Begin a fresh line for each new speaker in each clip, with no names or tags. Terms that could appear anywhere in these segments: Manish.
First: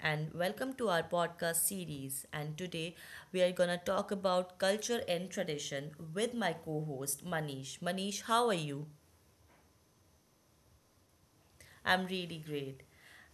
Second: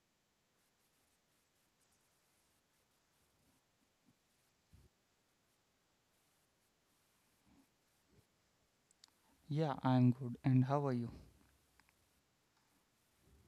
and welcome to our podcast series. And today we are gonna talk about culture and tradition with my co host Manish. Manish, how are you?
Yeah, I'm good. And how are you?
I'm really great.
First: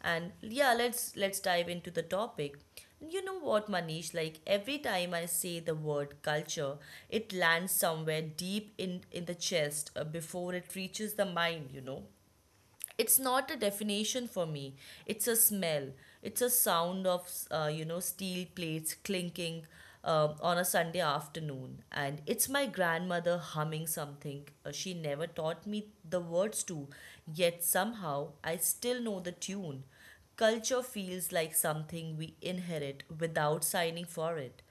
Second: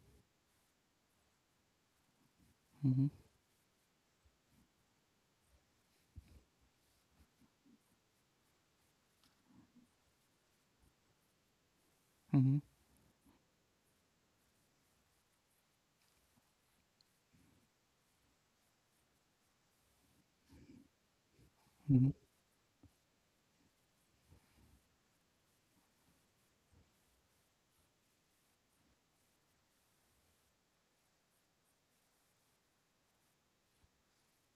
And yeah, let's dive into the topic.
Mm-hmm.
You know what, Manish? Like every time I say the word culture, it lands somewhere deep in the chest before it reaches the mind. You know,
Mm-hmm.
it's not a definition for me, it's a smell, it's a sound of you know, steel plates clinking on a Sunday afternoon, and
Mm-hmm.
it's my grandmother humming something she never taught me the words to, yet somehow I still know the tune. Culture feels like something we inherit without signing for it.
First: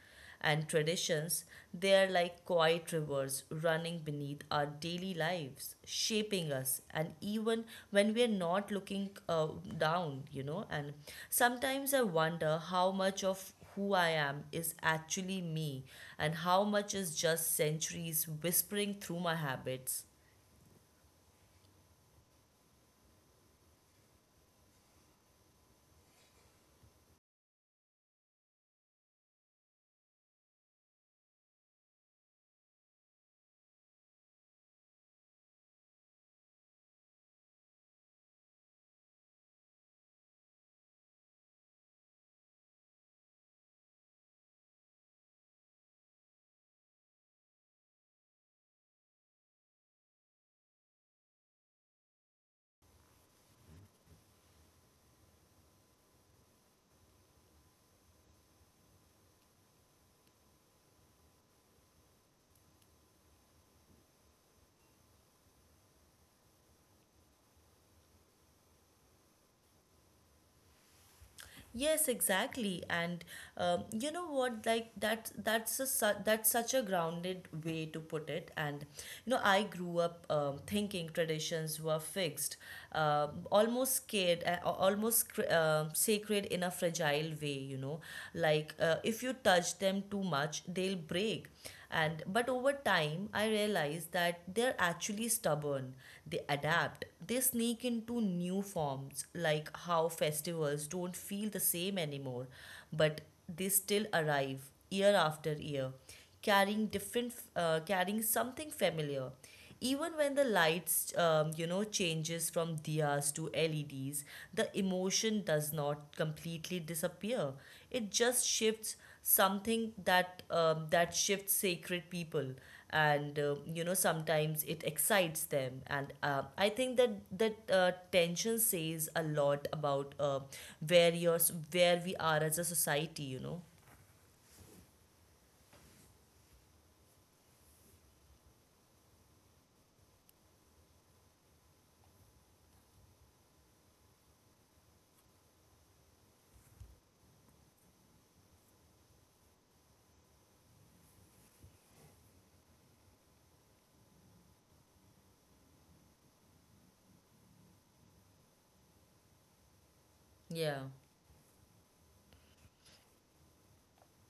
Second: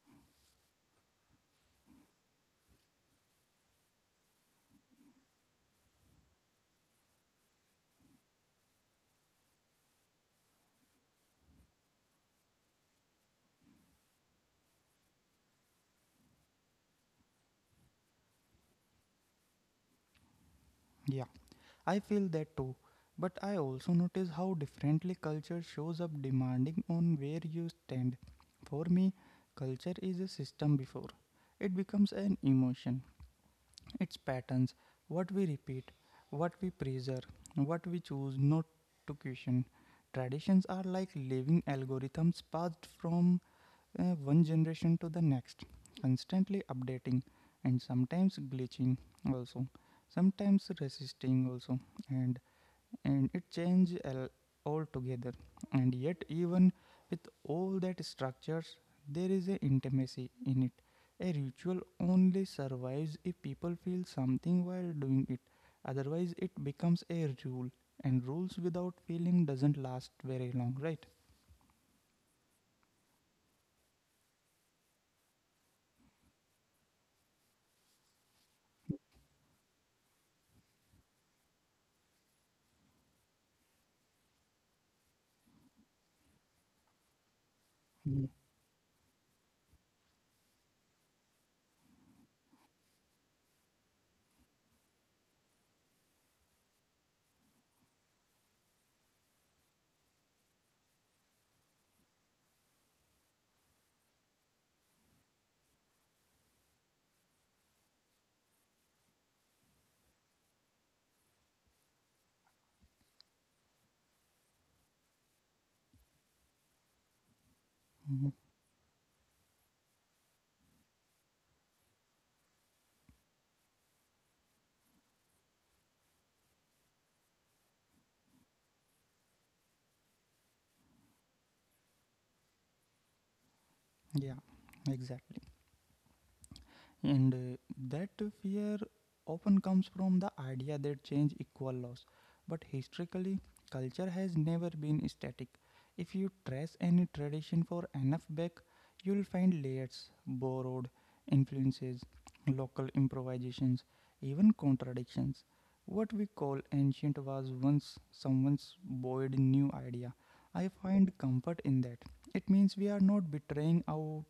And traditions, they are like quiet rivers running beneath our daily lives, shaping us, and even when we are not looking down, you know. And sometimes I wonder how much of who I am is actually me, and how much is just centuries whispering through my habits.
Yeah, I feel that too. But I also notice how differently culture shows up demanding on where you stand. For me, culture is a system before. It becomes an emotion. Its patterns, what we repeat, what we preserve, what we choose not to question. Traditions are like living algorithms passed from one generation to the next, constantly updating and sometimes glitching also, sometimes resisting also, and and it change al- altogether. And yet, even with all that structures, there is a intimacy in it. A ritual only survives if people feel something while doing it. Otherwise, it becomes a rule, and rules without feeling doesn't last very long, right?
Yes, exactly, and you know what? Like that's such a grounded way to put it. And you know, I grew up thinking traditions were fixed, almost scared, sacred in a fragile way. You know,
Mhm.
like if you touch them too much, they'll break. And but over time I realized that they're actually stubborn. They adapt, they sneak into new forms, like how festivals don't feel the same anymore, but they still arrive year after year, carrying different carrying something familiar. Even when the lights, you know, changes from diyas to LEDs, the emotion does not completely disappear. It
Mhm.
just shifts something that shifts sacred people, and you know, sometimes it excites them. And I think that tension says a lot about where you where we are as a society. You know.
Yeah, exactly. And that fear often comes from the idea that change equal loss. But historically, culture has never been static. If you trace any tradition for enough back, you'll find layers, borrowed influences, local improvisations, even contradictions. What we call ancient was once someone's bold new idea. I
Yeah.
find comfort in that. It means we are not betraying our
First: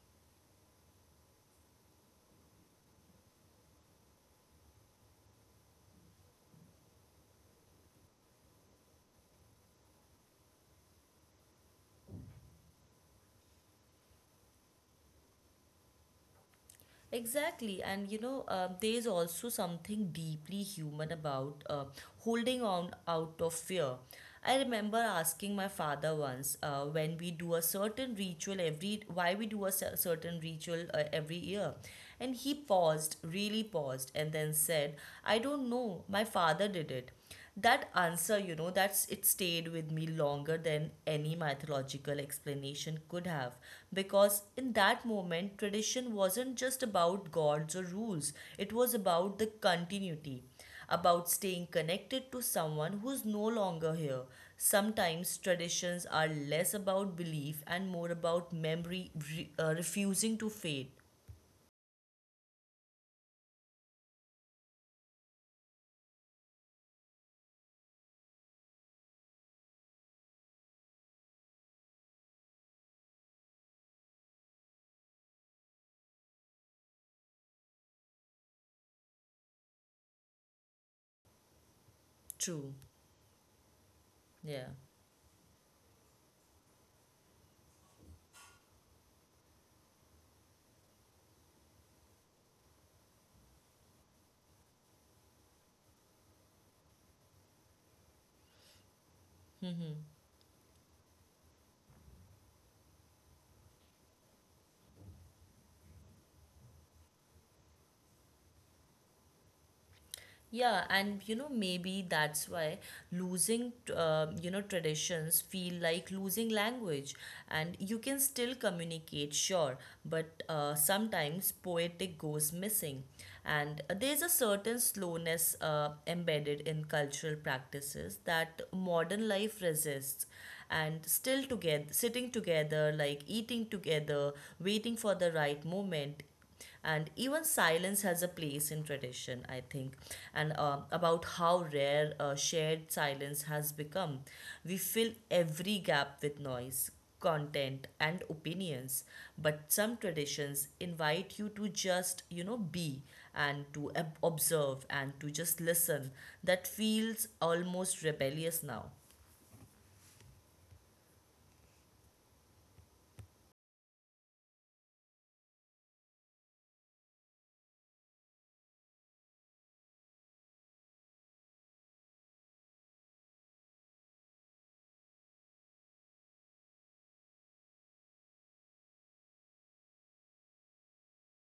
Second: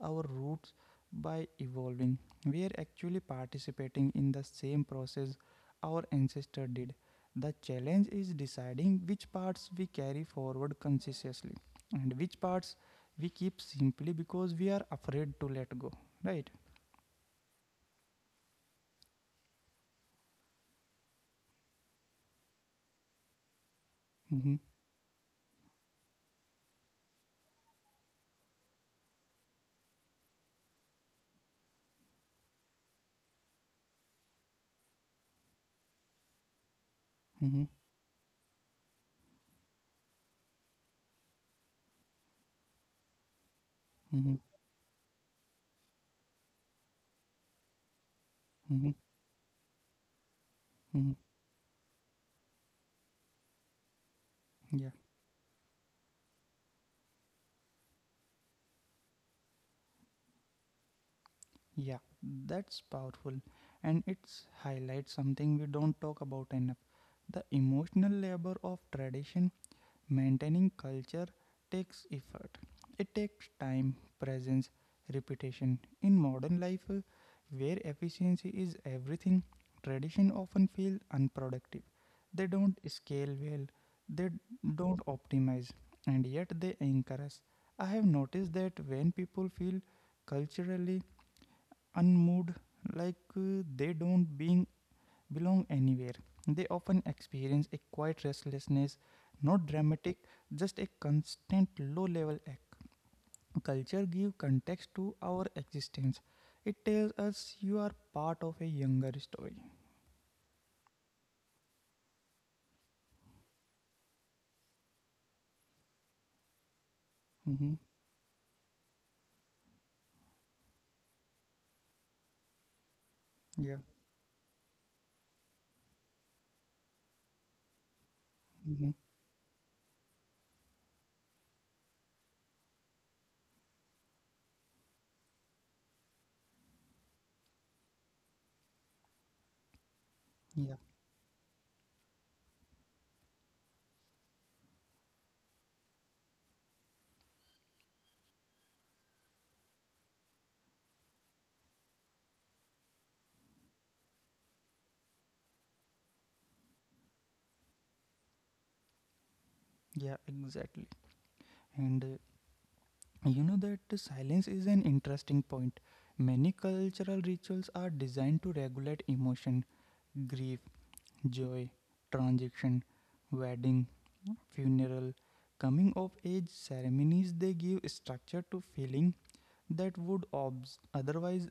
our roots by evolving. We are actually participating in the same process our ancestor did. The challenge is deciding which parts we carry forward consciously and which parts we keep simply because we are afraid to let go. Right?
Exactly, and you know, there is also something deeply human about holding on out of fear.
Mm-hmm.
I remember asking my father once when we do a certain ritual every why we do a certain ritual every year, and he paused, really paused, and then said, "I don't know. My father did it."
Mm-hmm.
That answer, you know, that's it stayed with me longer than any mythological explanation could have, because
Mm-hmm.
in that moment tradition wasn't just about gods or rules. It was
Mm-hmm.
about the continuity,
Mm-hmm.
about staying connected to someone who's no longer here.
Yeah.
Sometimes traditions are less about belief and more about memory refusing to fade.
Yeah. That's powerful. And it's highlights something we don't talk about enough, the emotional labor of tradition. Maintaining culture takes effort. It takes time, presence, repetition. In modern life, where efficiency is everything, tradition often feel unproductive. They
True.
don't scale well, they
Yeah.
don't optimize, and yet they anchor us. I have noticed that when people feel culturally unmoved, like they don't being belong anywhere. They often experience a quiet restlessness, not dramatic, just a constant low level ache. Culture gives context to our existence. It tells us you are part of a younger story.
Yeah, and you know, maybe that's why losing, you know, traditions feel like losing language. And
Mm-hmm.
you can still communicate, sure, but sometimes poetic goes missing.
Yeah.
And there's a certain slowness embedded in cultural practices that
Mm-hmm.
modern life resists. And still together, sitting together, like eating together, waiting for the right moment, and even silence has a place in tradition, I think. And
Yeah.
about how rare shared silence has become. We fill every gap with noise, content and opinions, but some traditions invite you to just, you know, be, and to observe, and to just listen. That feels almost rebellious now.
Yeah, exactly. And you know that the silence is an interesting point. Many cultural rituals are designed to regulate emotion, grief, joy, transition, wedding, funeral, coming of age ceremonies, they give structure to feeling that would otherwise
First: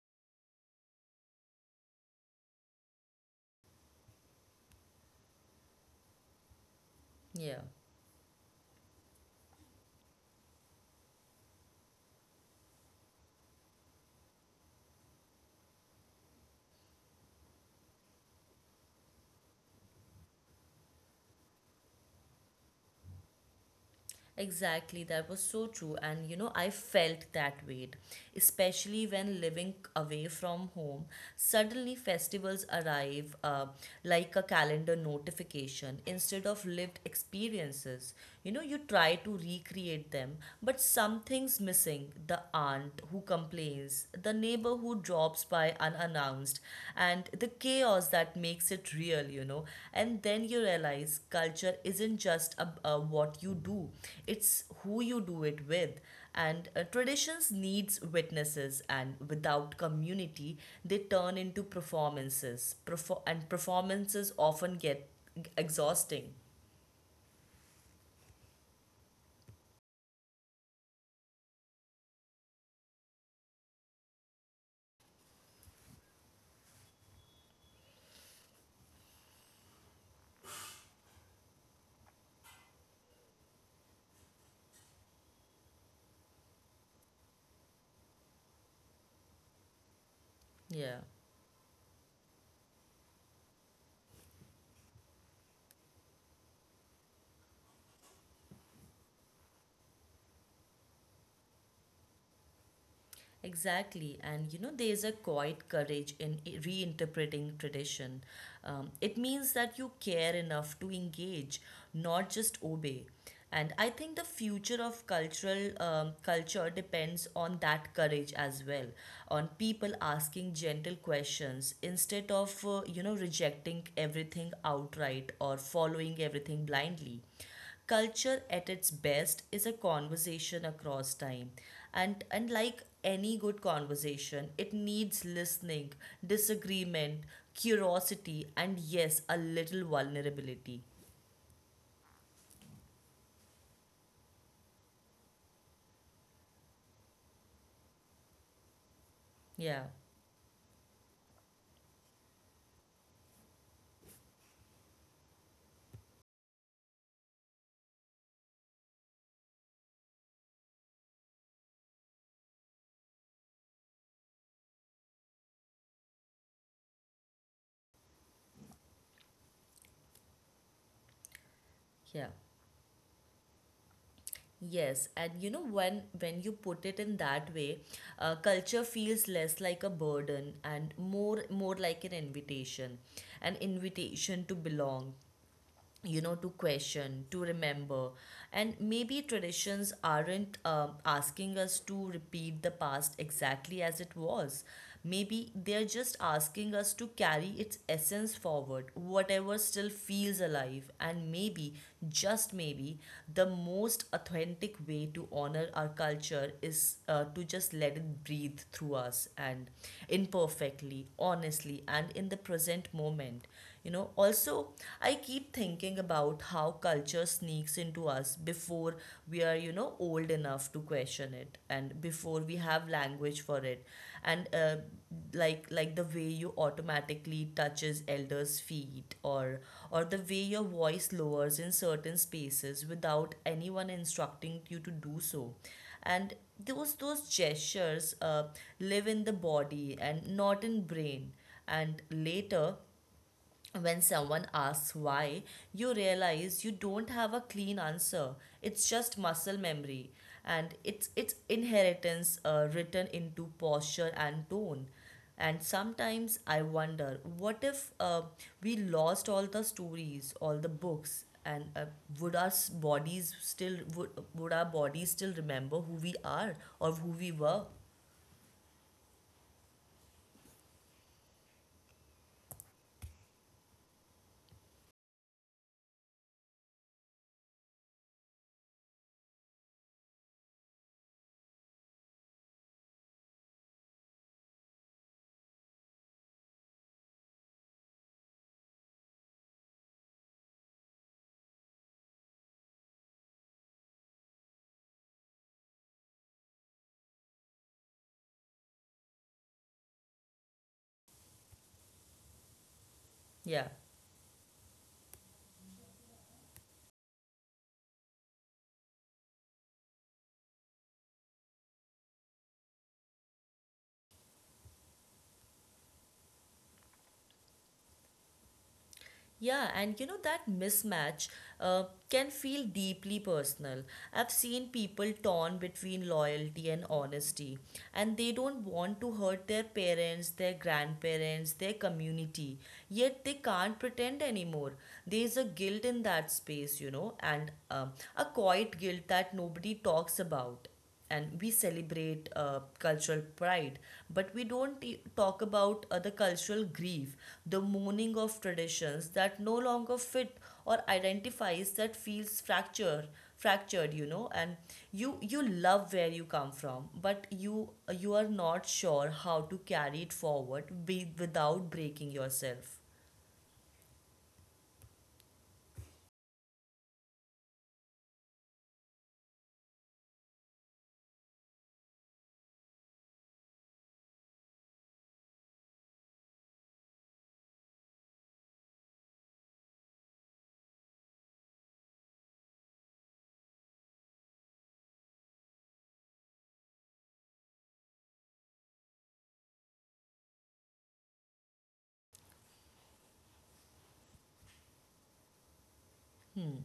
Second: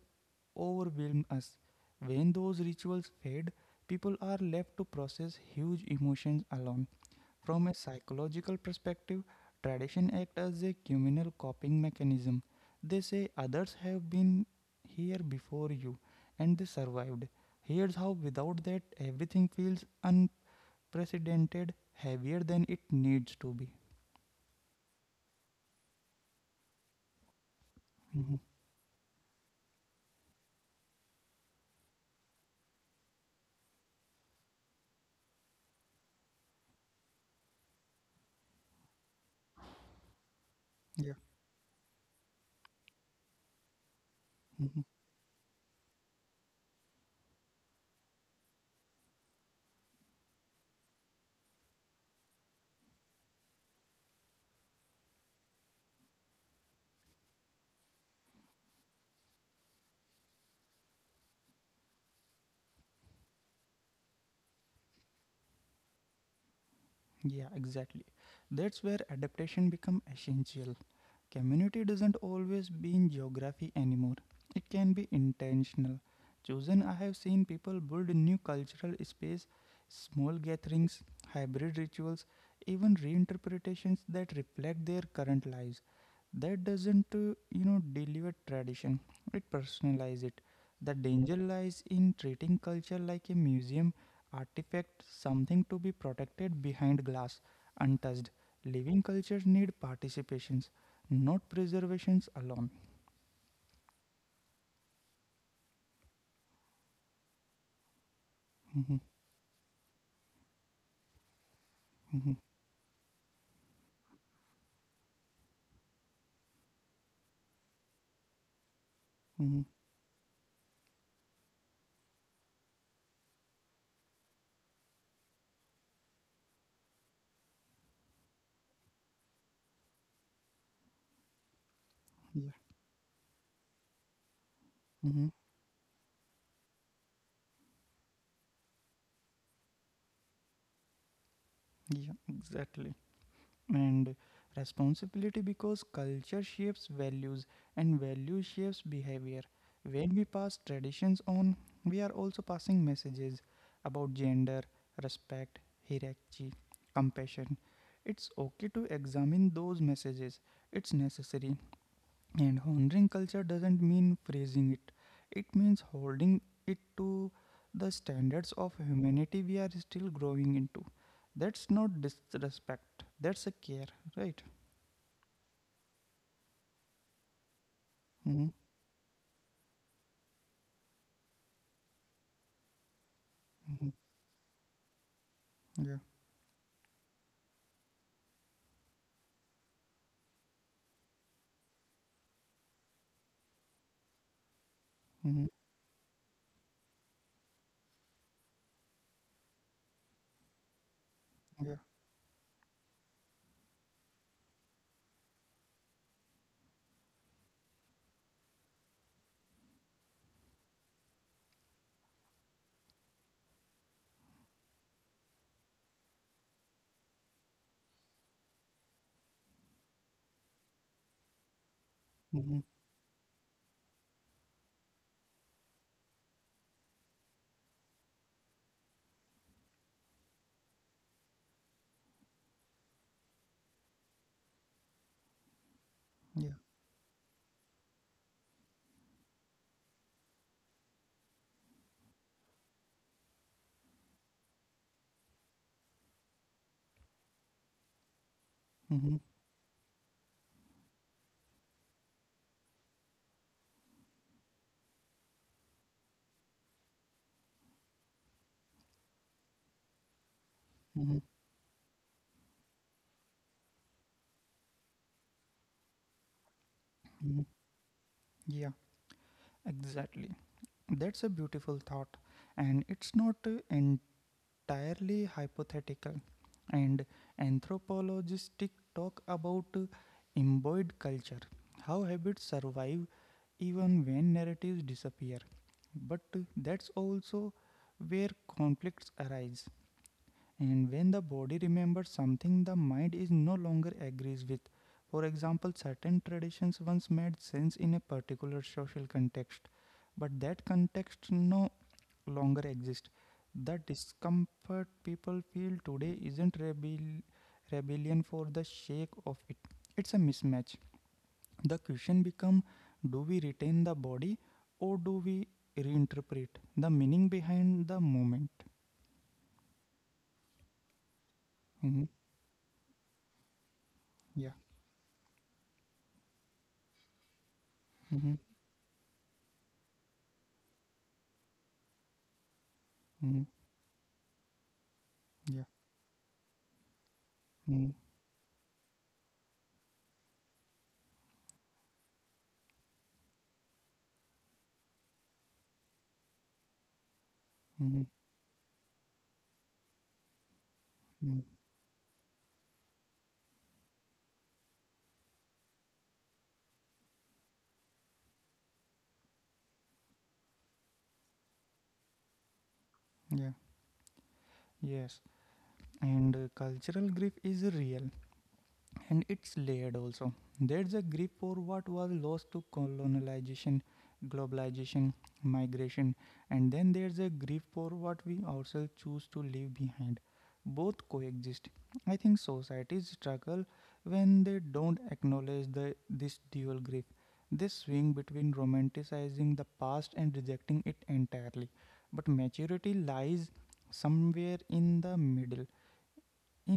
overwhelm us. When those rituals fade, people are left to process huge emotions alone.
Yeah.
From a psychological perspective, tradition act as a communal coping mechanism. They say others have been here before you and they survived. Here's how. Without that, everything feels unprecedented, heavier than it needs to be.
Exactly, that was so true. And you know, I felt that weight,
Mhm.
especially when living away from home. Suddenly, festivals arrive like a calendar notification instead of lived experiences. You know, you try to recreate them, but
Yeah.
something's missing: the aunt who complains, the neighbor
Mhm.
who drops by unannounced, and the chaos that makes it real, you know. And then you realize culture isn't just what you do, it's who you do it with. And traditions needs witnesses, and without community, they turn into performances. And performances often get exhausting.
Yeah, exactly. That's where adaptation become essential. Community doesn't always be in geography anymore. It can be intentional. Chosen, I have seen people build new cultural space, small gatherings, hybrid rituals, even reinterpretations that reflect their current lives. That doesn't dilute tradition. It personalizes it. The
Yeah.
danger lies in treating culture like a museum artifact, something to be protected behind glass, untouched. Living cultures need participations, not preservations alone.
Exactly, and you know, there's a quiet courage in reinterpreting tradition.
Mhm.
It means that you care enough to engage, not
Mhm.
just obey. And I think the future of cultural culture depends on that courage as well, on
Mhm.
people asking gentle questions instead of you know, rejecting everything outright or following everything blindly. Culture at its best is a conversation across time, and
Yeah.
and like any good conversation, it needs
Mhm.
listening, disagreement, curiosity, and yes, a little vulnerability.
Yeah, exactly. And responsibility, because culture shapes values and value shapes behavior.
Yeah.
When we pass traditions on, we are also passing messages about gender, respect, hierarchy, compassion. It's okay to examine those messages, it's necessary. And honoring culture doesn't mean praising it, it means holding it to the standards of humanity we are still growing into. That's not
Yeah.
disrespect, that's a care, right?
Yes, and you know, when you put it in that way,
Mm-hmm.
culture feels less like a burden and more like an invitation. An
Mm-hmm.
invitation to belong,
Yeah.
you know, to question, to remember. And maybe traditions aren't asking us to repeat the past exactly as it was.
Mm-hmm.
Maybe they're just asking us to carry its essence forward, whatever still feels alive. And
Yeah.
maybe, just maybe, the most authentic way to honor our culture is to just let it breathe through us, and imperfectly, honestly, and in the present moment. You know, also, I keep thinking about how culture sneaks into us before we are, you know, old enough to question it, and before
Mm-hmm.
we have language for it. And like the way you automatically touches elders' feet, or the way your voice lowers in certain spaces without anyone instructing you to do so. And
Yeah.
those gestures live in the body and not in brain. And later, when someone asks why, you realize you don't have a clean answer. It's
Mm-hmm.
just muscle memory, and it's inheritance written into posture and tone. And sometimes I wonder, what if we lost all the stories, all the
Mm-hmm.
books, and would our bodies still remember who we are or who we
Mm-hmm.
were?
Yeah, exactly. That's a beautiful thought. And it's not uh, entirely hypothetical, and anthropologists talk about embodied culture, how habits survive even when narratives disappear. But that's also where conflicts arise. And when the body remembers something the mind is no longer agrees with, for example, certain traditions once made sense in a particular social context, but that context no longer exists.
Yeah.
The discomfort people feel today isn't rebellion for the sake of it, it's a mismatch. The question becomes, do we retain the body or do we reinterpret the meaning behind the moment?
Yeah, and you know that mismatch
Mhm.
can feel deeply personal. I've
Yeah.
seen people torn between loyalty and honesty, and
Mhm.
they don't want to hurt their parents, their grandparents, their community, yet
Mhm.
they can't pretend anymore. There's
Yeah.
a guilt in that space, you know, and
Mm-hmm.
a quiet guilt that nobody talks about. And we celebrate cultural pride, but we don't talk about the cultural grief, the
Mm-hmm.
mourning of traditions that no longer fit, or
Mm-hmm.
identifies that feels fractured, you know. And you love where you come from, but you are not sure how to carry it forward without breaking yourself.
Yeah. Yes. And cultural grief is real, and it's layered also. There's a grip for what was lost to colonization, globalization, migration, and then there's a grip for what we ourselves choose to leave behind. Both coexist. I think societies struggle when they don't acknowledge this dual grip. They swing between romanticizing the past and rejecting it entirely. But maturity lies somewhere in the middle,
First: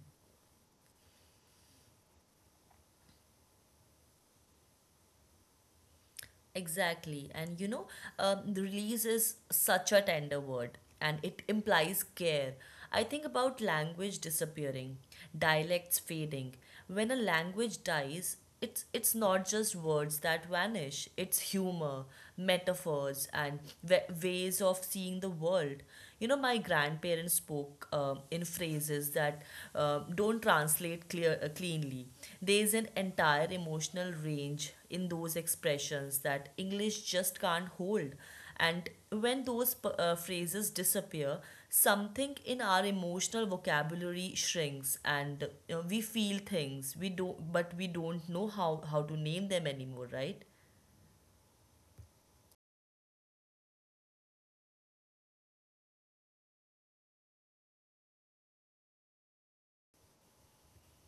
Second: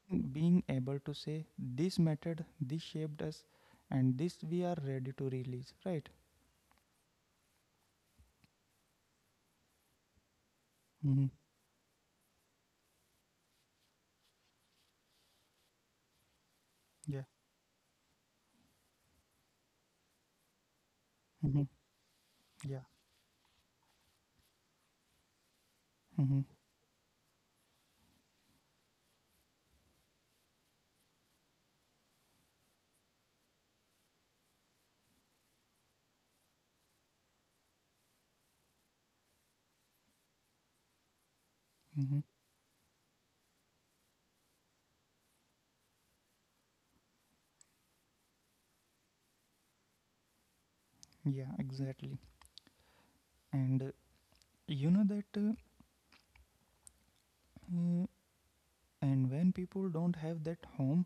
in being able to say this method, this shaped us, and this we are ready to release, right?
Exactly. And you know, the release is such a tender word, and
Mm-hmm.
it implies care. I think about language disappearing, dialects fading. When a
Yeah.
language dies, it's not just words that vanish, it's
Mm-hmm.
humor,
Yeah.
metaphors, and wa ways of seeing the world. You know,
Mm-hmm.
my grandparents spoke in phrases that don't translate cleanly. There is an entire emotional range in those expressions that English just can't hold. And when those phrases disappear,
Mm-hmm.
something in our emotional vocabulary shrinks, and we feel things we don't, but we don't know how to name them anymore, right?
Yeah, exactly. And uh, you know that uh, uh, and when people don't have that home,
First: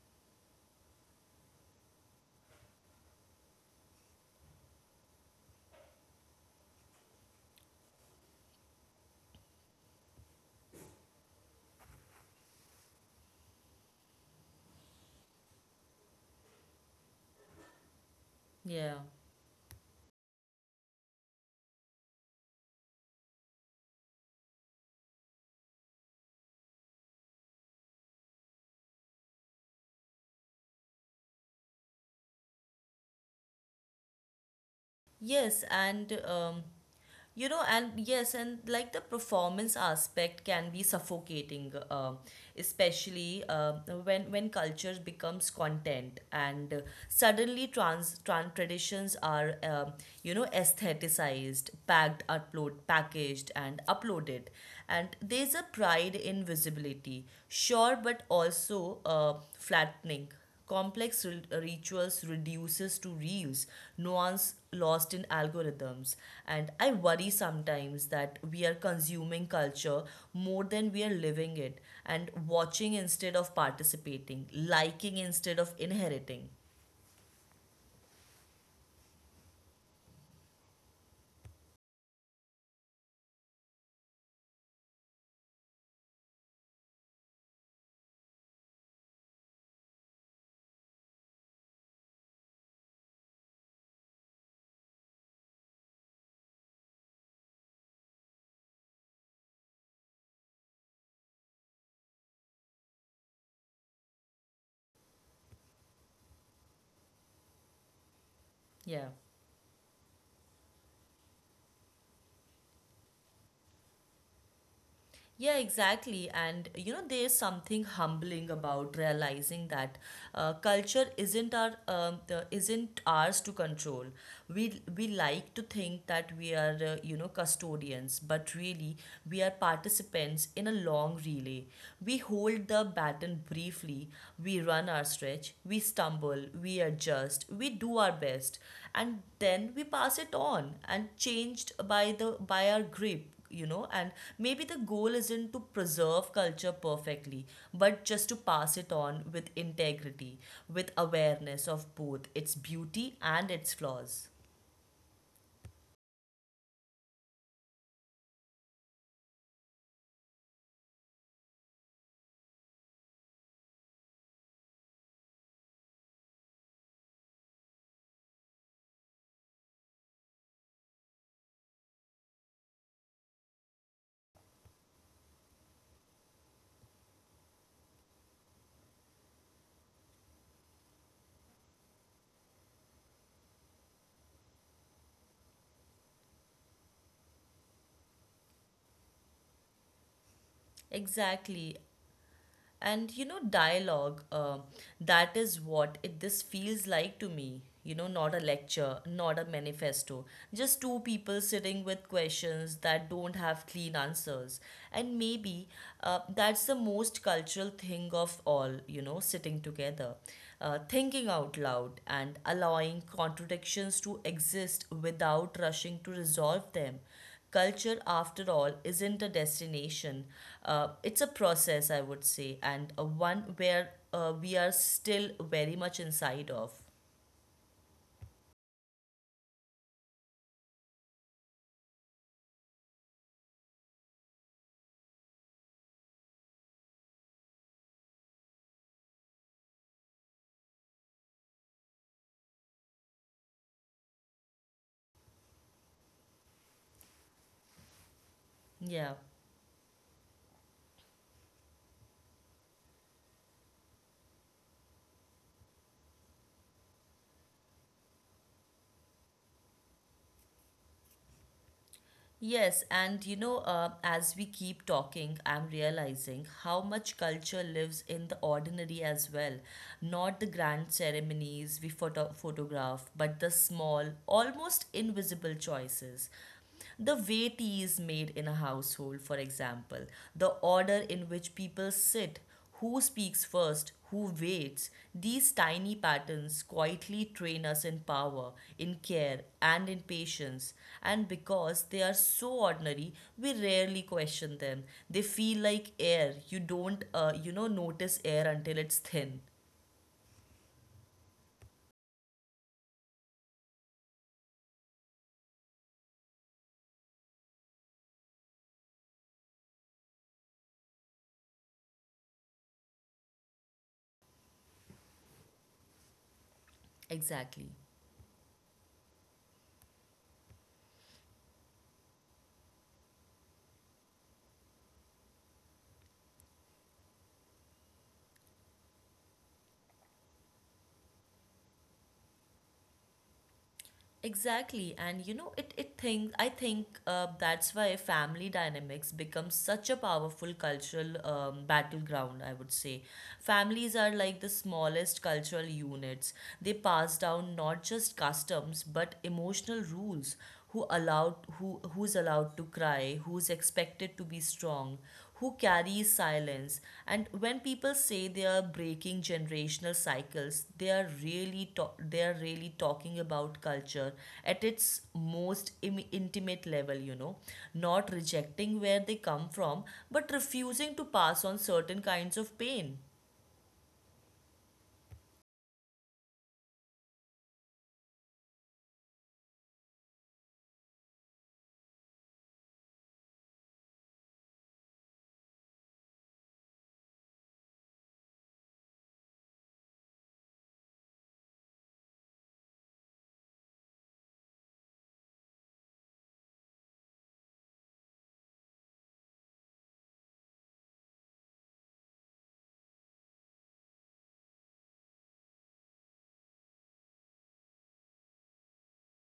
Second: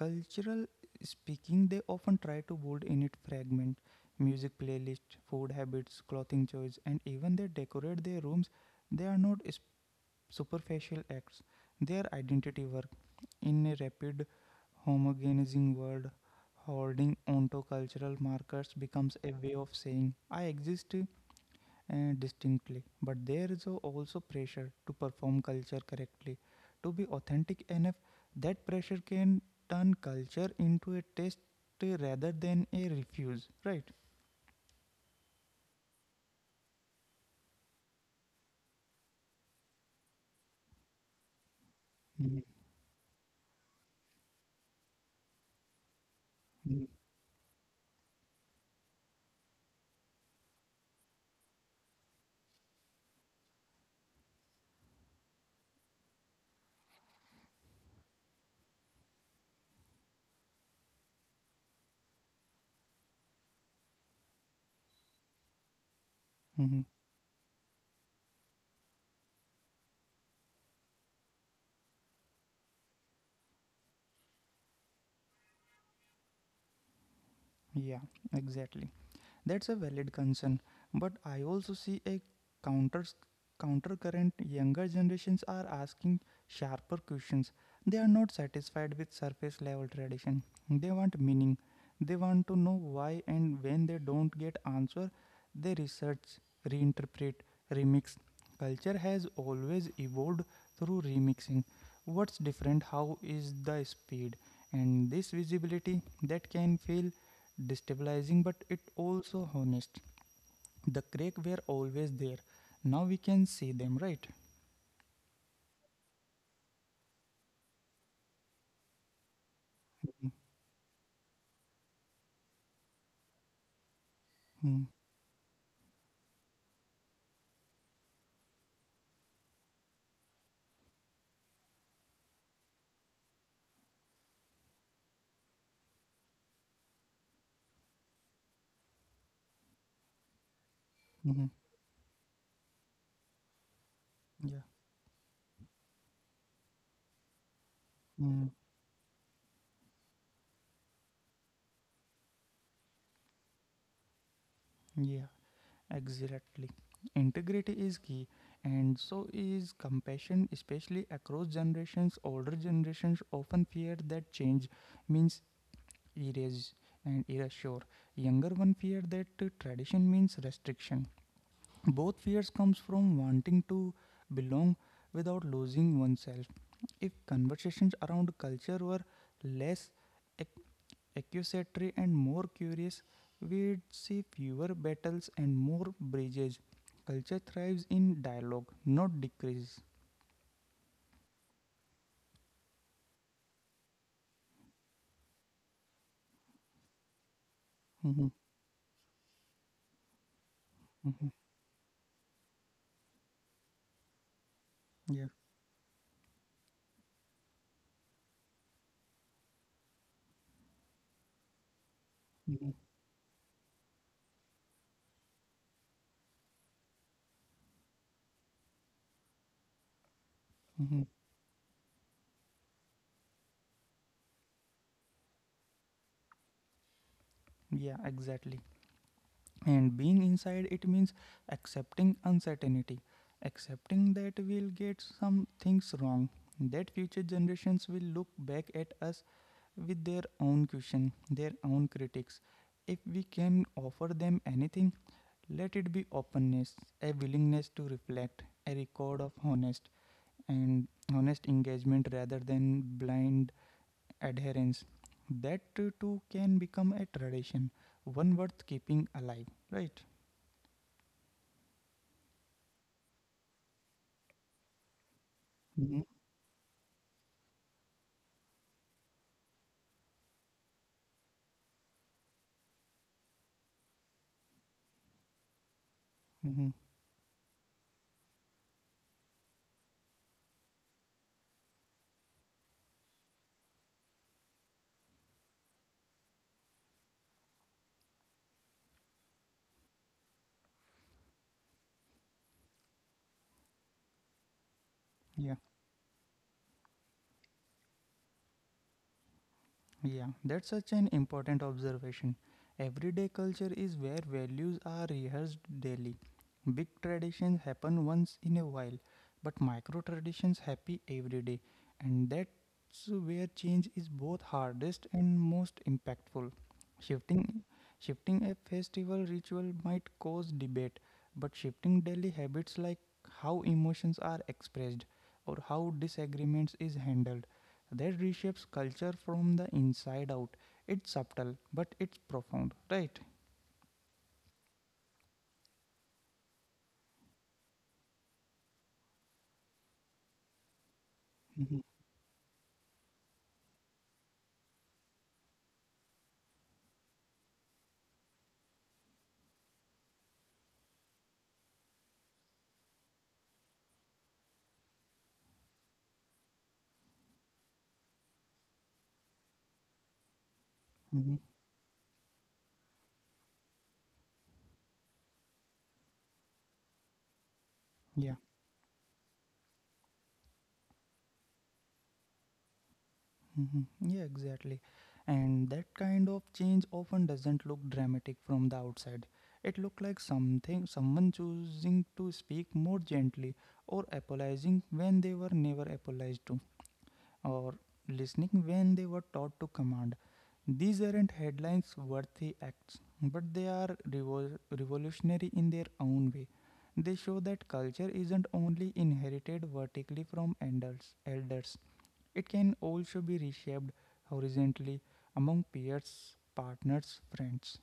cultural speaking, they often try to build in it fragment: music playlist, food habits, clothing choice, and even they decorate their rooms. They are not superficial acts, their identity. In a rapid homogenizing world, holding onto cultural markers
Yeah.
becomes a way of saying I exist distinctly. But there is also pressure to perform culture correctly. To be authentic enough, that pressure can turn culture into a test rather than a refuse, right?
Yes, and you know, and yes, and like the performance aspect can be suffocating, uh,
Mhm.
especially uh, when culture becomes content, and
Mhm.
suddenly trans, trans traditions are you know, aestheticized, packaged, and uploaded, and there's a pride in visibility, sure, but also flattening. Complex rituals reduces to reels, nuance lost in algorithms. And
Mhm.
I worry sometimes that we are consuming culture more than we are living it, and watching instead of participating, liking instead of inheriting.
Yeah, exactly. That's a valid concern, but I also see a counter countercurrent. Younger generations are asking sharper questions. They are not satisfied with surface level tradition. They want meaning. They want to know why, and when they don't get answer, they research, reinterpret, remix. Culture has always evolved through remixing. What's different? How is the speed? And this visibility that can feel destabilizing, but it
Yeah.
also honest. The crack were always there, now we can see them, right?
Yeah, exactly. And you know, there is something humbling about realizing that culture isn't isn't ours to control. We
Mm-hmm.
we like to think that we are you know, custodians, but really we are participants in a long relay. We hold the baton briefly. We run our stretch. We stumble. We adjust. We do our best, and then we pass it on, and changed by the by our grip, you know. And
Yeah.
maybe the goal isn't to preserve culture perfectly, but just to
Mm.
pass it on with integrity, with awareness of both its beauty and its flaws.
Yeah, exactly. Integrity is key, and so is compassion, especially across generations. Older generations often fear that change means erase and erasure. Younger one fear that tradition means restriction. Both fears comes from wanting to belong without losing oneself. If conversations around culture were less ac- accusatory and more curious, we'd see fewer battles and more bridges. Culture thrives in dialogue, not decreases.
Exactly. And you know, dialogue, that is what it this feels like to me, you know, not a
Mhm.
lecture, not a manifesto, just two people
Mhm.
sitting with questions that don't have clean answers. And
Yeah.
maybe that's the most cultural thing of all, you know, sitting together, thinking out loud, and
Mhm.
allowing contradictions to exist without rushing to resolve them. Culture, after all, isn't a destination.
Mhm.
It's a process, I would say, and a one where we are still very much inside of.
Yeah, exactly. And being inside it means accepting uncertainty, accepting that we'll get some things wrong, that future generations will look back at us with their own question, their own critics. If we can offer them anything, let it be openness, a willingness to reflect, a
Yeah.
record of and honest engagement rather than blind adherence. That too can become a tradition, one worth keeping alive, right?
Yes, and you know, as we keep talking, I'm
Mm-hmm.
realizing how much culture lives in the ordinary as well. Not the grand ceremonies we photograph, but the small, almost invisible choices.
Mm-hmm.
The way tea is made in a household, for example, the order in which people sit, who speaks first, who waits, these tiny patterns quietly train us in power, in care, and in patience. And because they are so ordinary, we rarely question them. They feel
Yeah.
like air. You don't, notice air until it's thin.
Yeah, that's such an important observation. Everyday culture is where values are rehearsed daily. Big traditions happen once in a while, but micro traditions happen every day, and that's where change is both hardest and most impactful.
Exactly.
Shifting shifting a festival ritual might cause debate, but shifting daily habits, like how emotions are expressed or how disagreements is handled, that reshapes culture from the inside out. It's subtle, but it's profound, right?
Exactly, and you know, it think I think that's why family dynamics become such a powerful cultural
Hmm.
battleground, I would say. Families are like the smallest cultural units. They pass down not just customs but emotional rules, who's allowed to cry, who's expected to be strong, who carries silence. And when people say they are breaking generational cycles,
Hmm.
they are really talking about culture at its most intimate level, you know, not rejecting where they
Yeah.
come from, but refusing to pass on certain kinds of pain.
Hmm. Yeah, exactly. And that kind of change often doesn't look dramatic from the outside. It looked like something, someone choosing to speak more gently, or apologizing when they were never apologized to, or listening when they were taught to command. These aren't headlines worthy acts, but they are revolutionary in their own way. They show that culture isn't only inherited vertically from elders. It can also be reshaped horizontally among peers, partners, friends.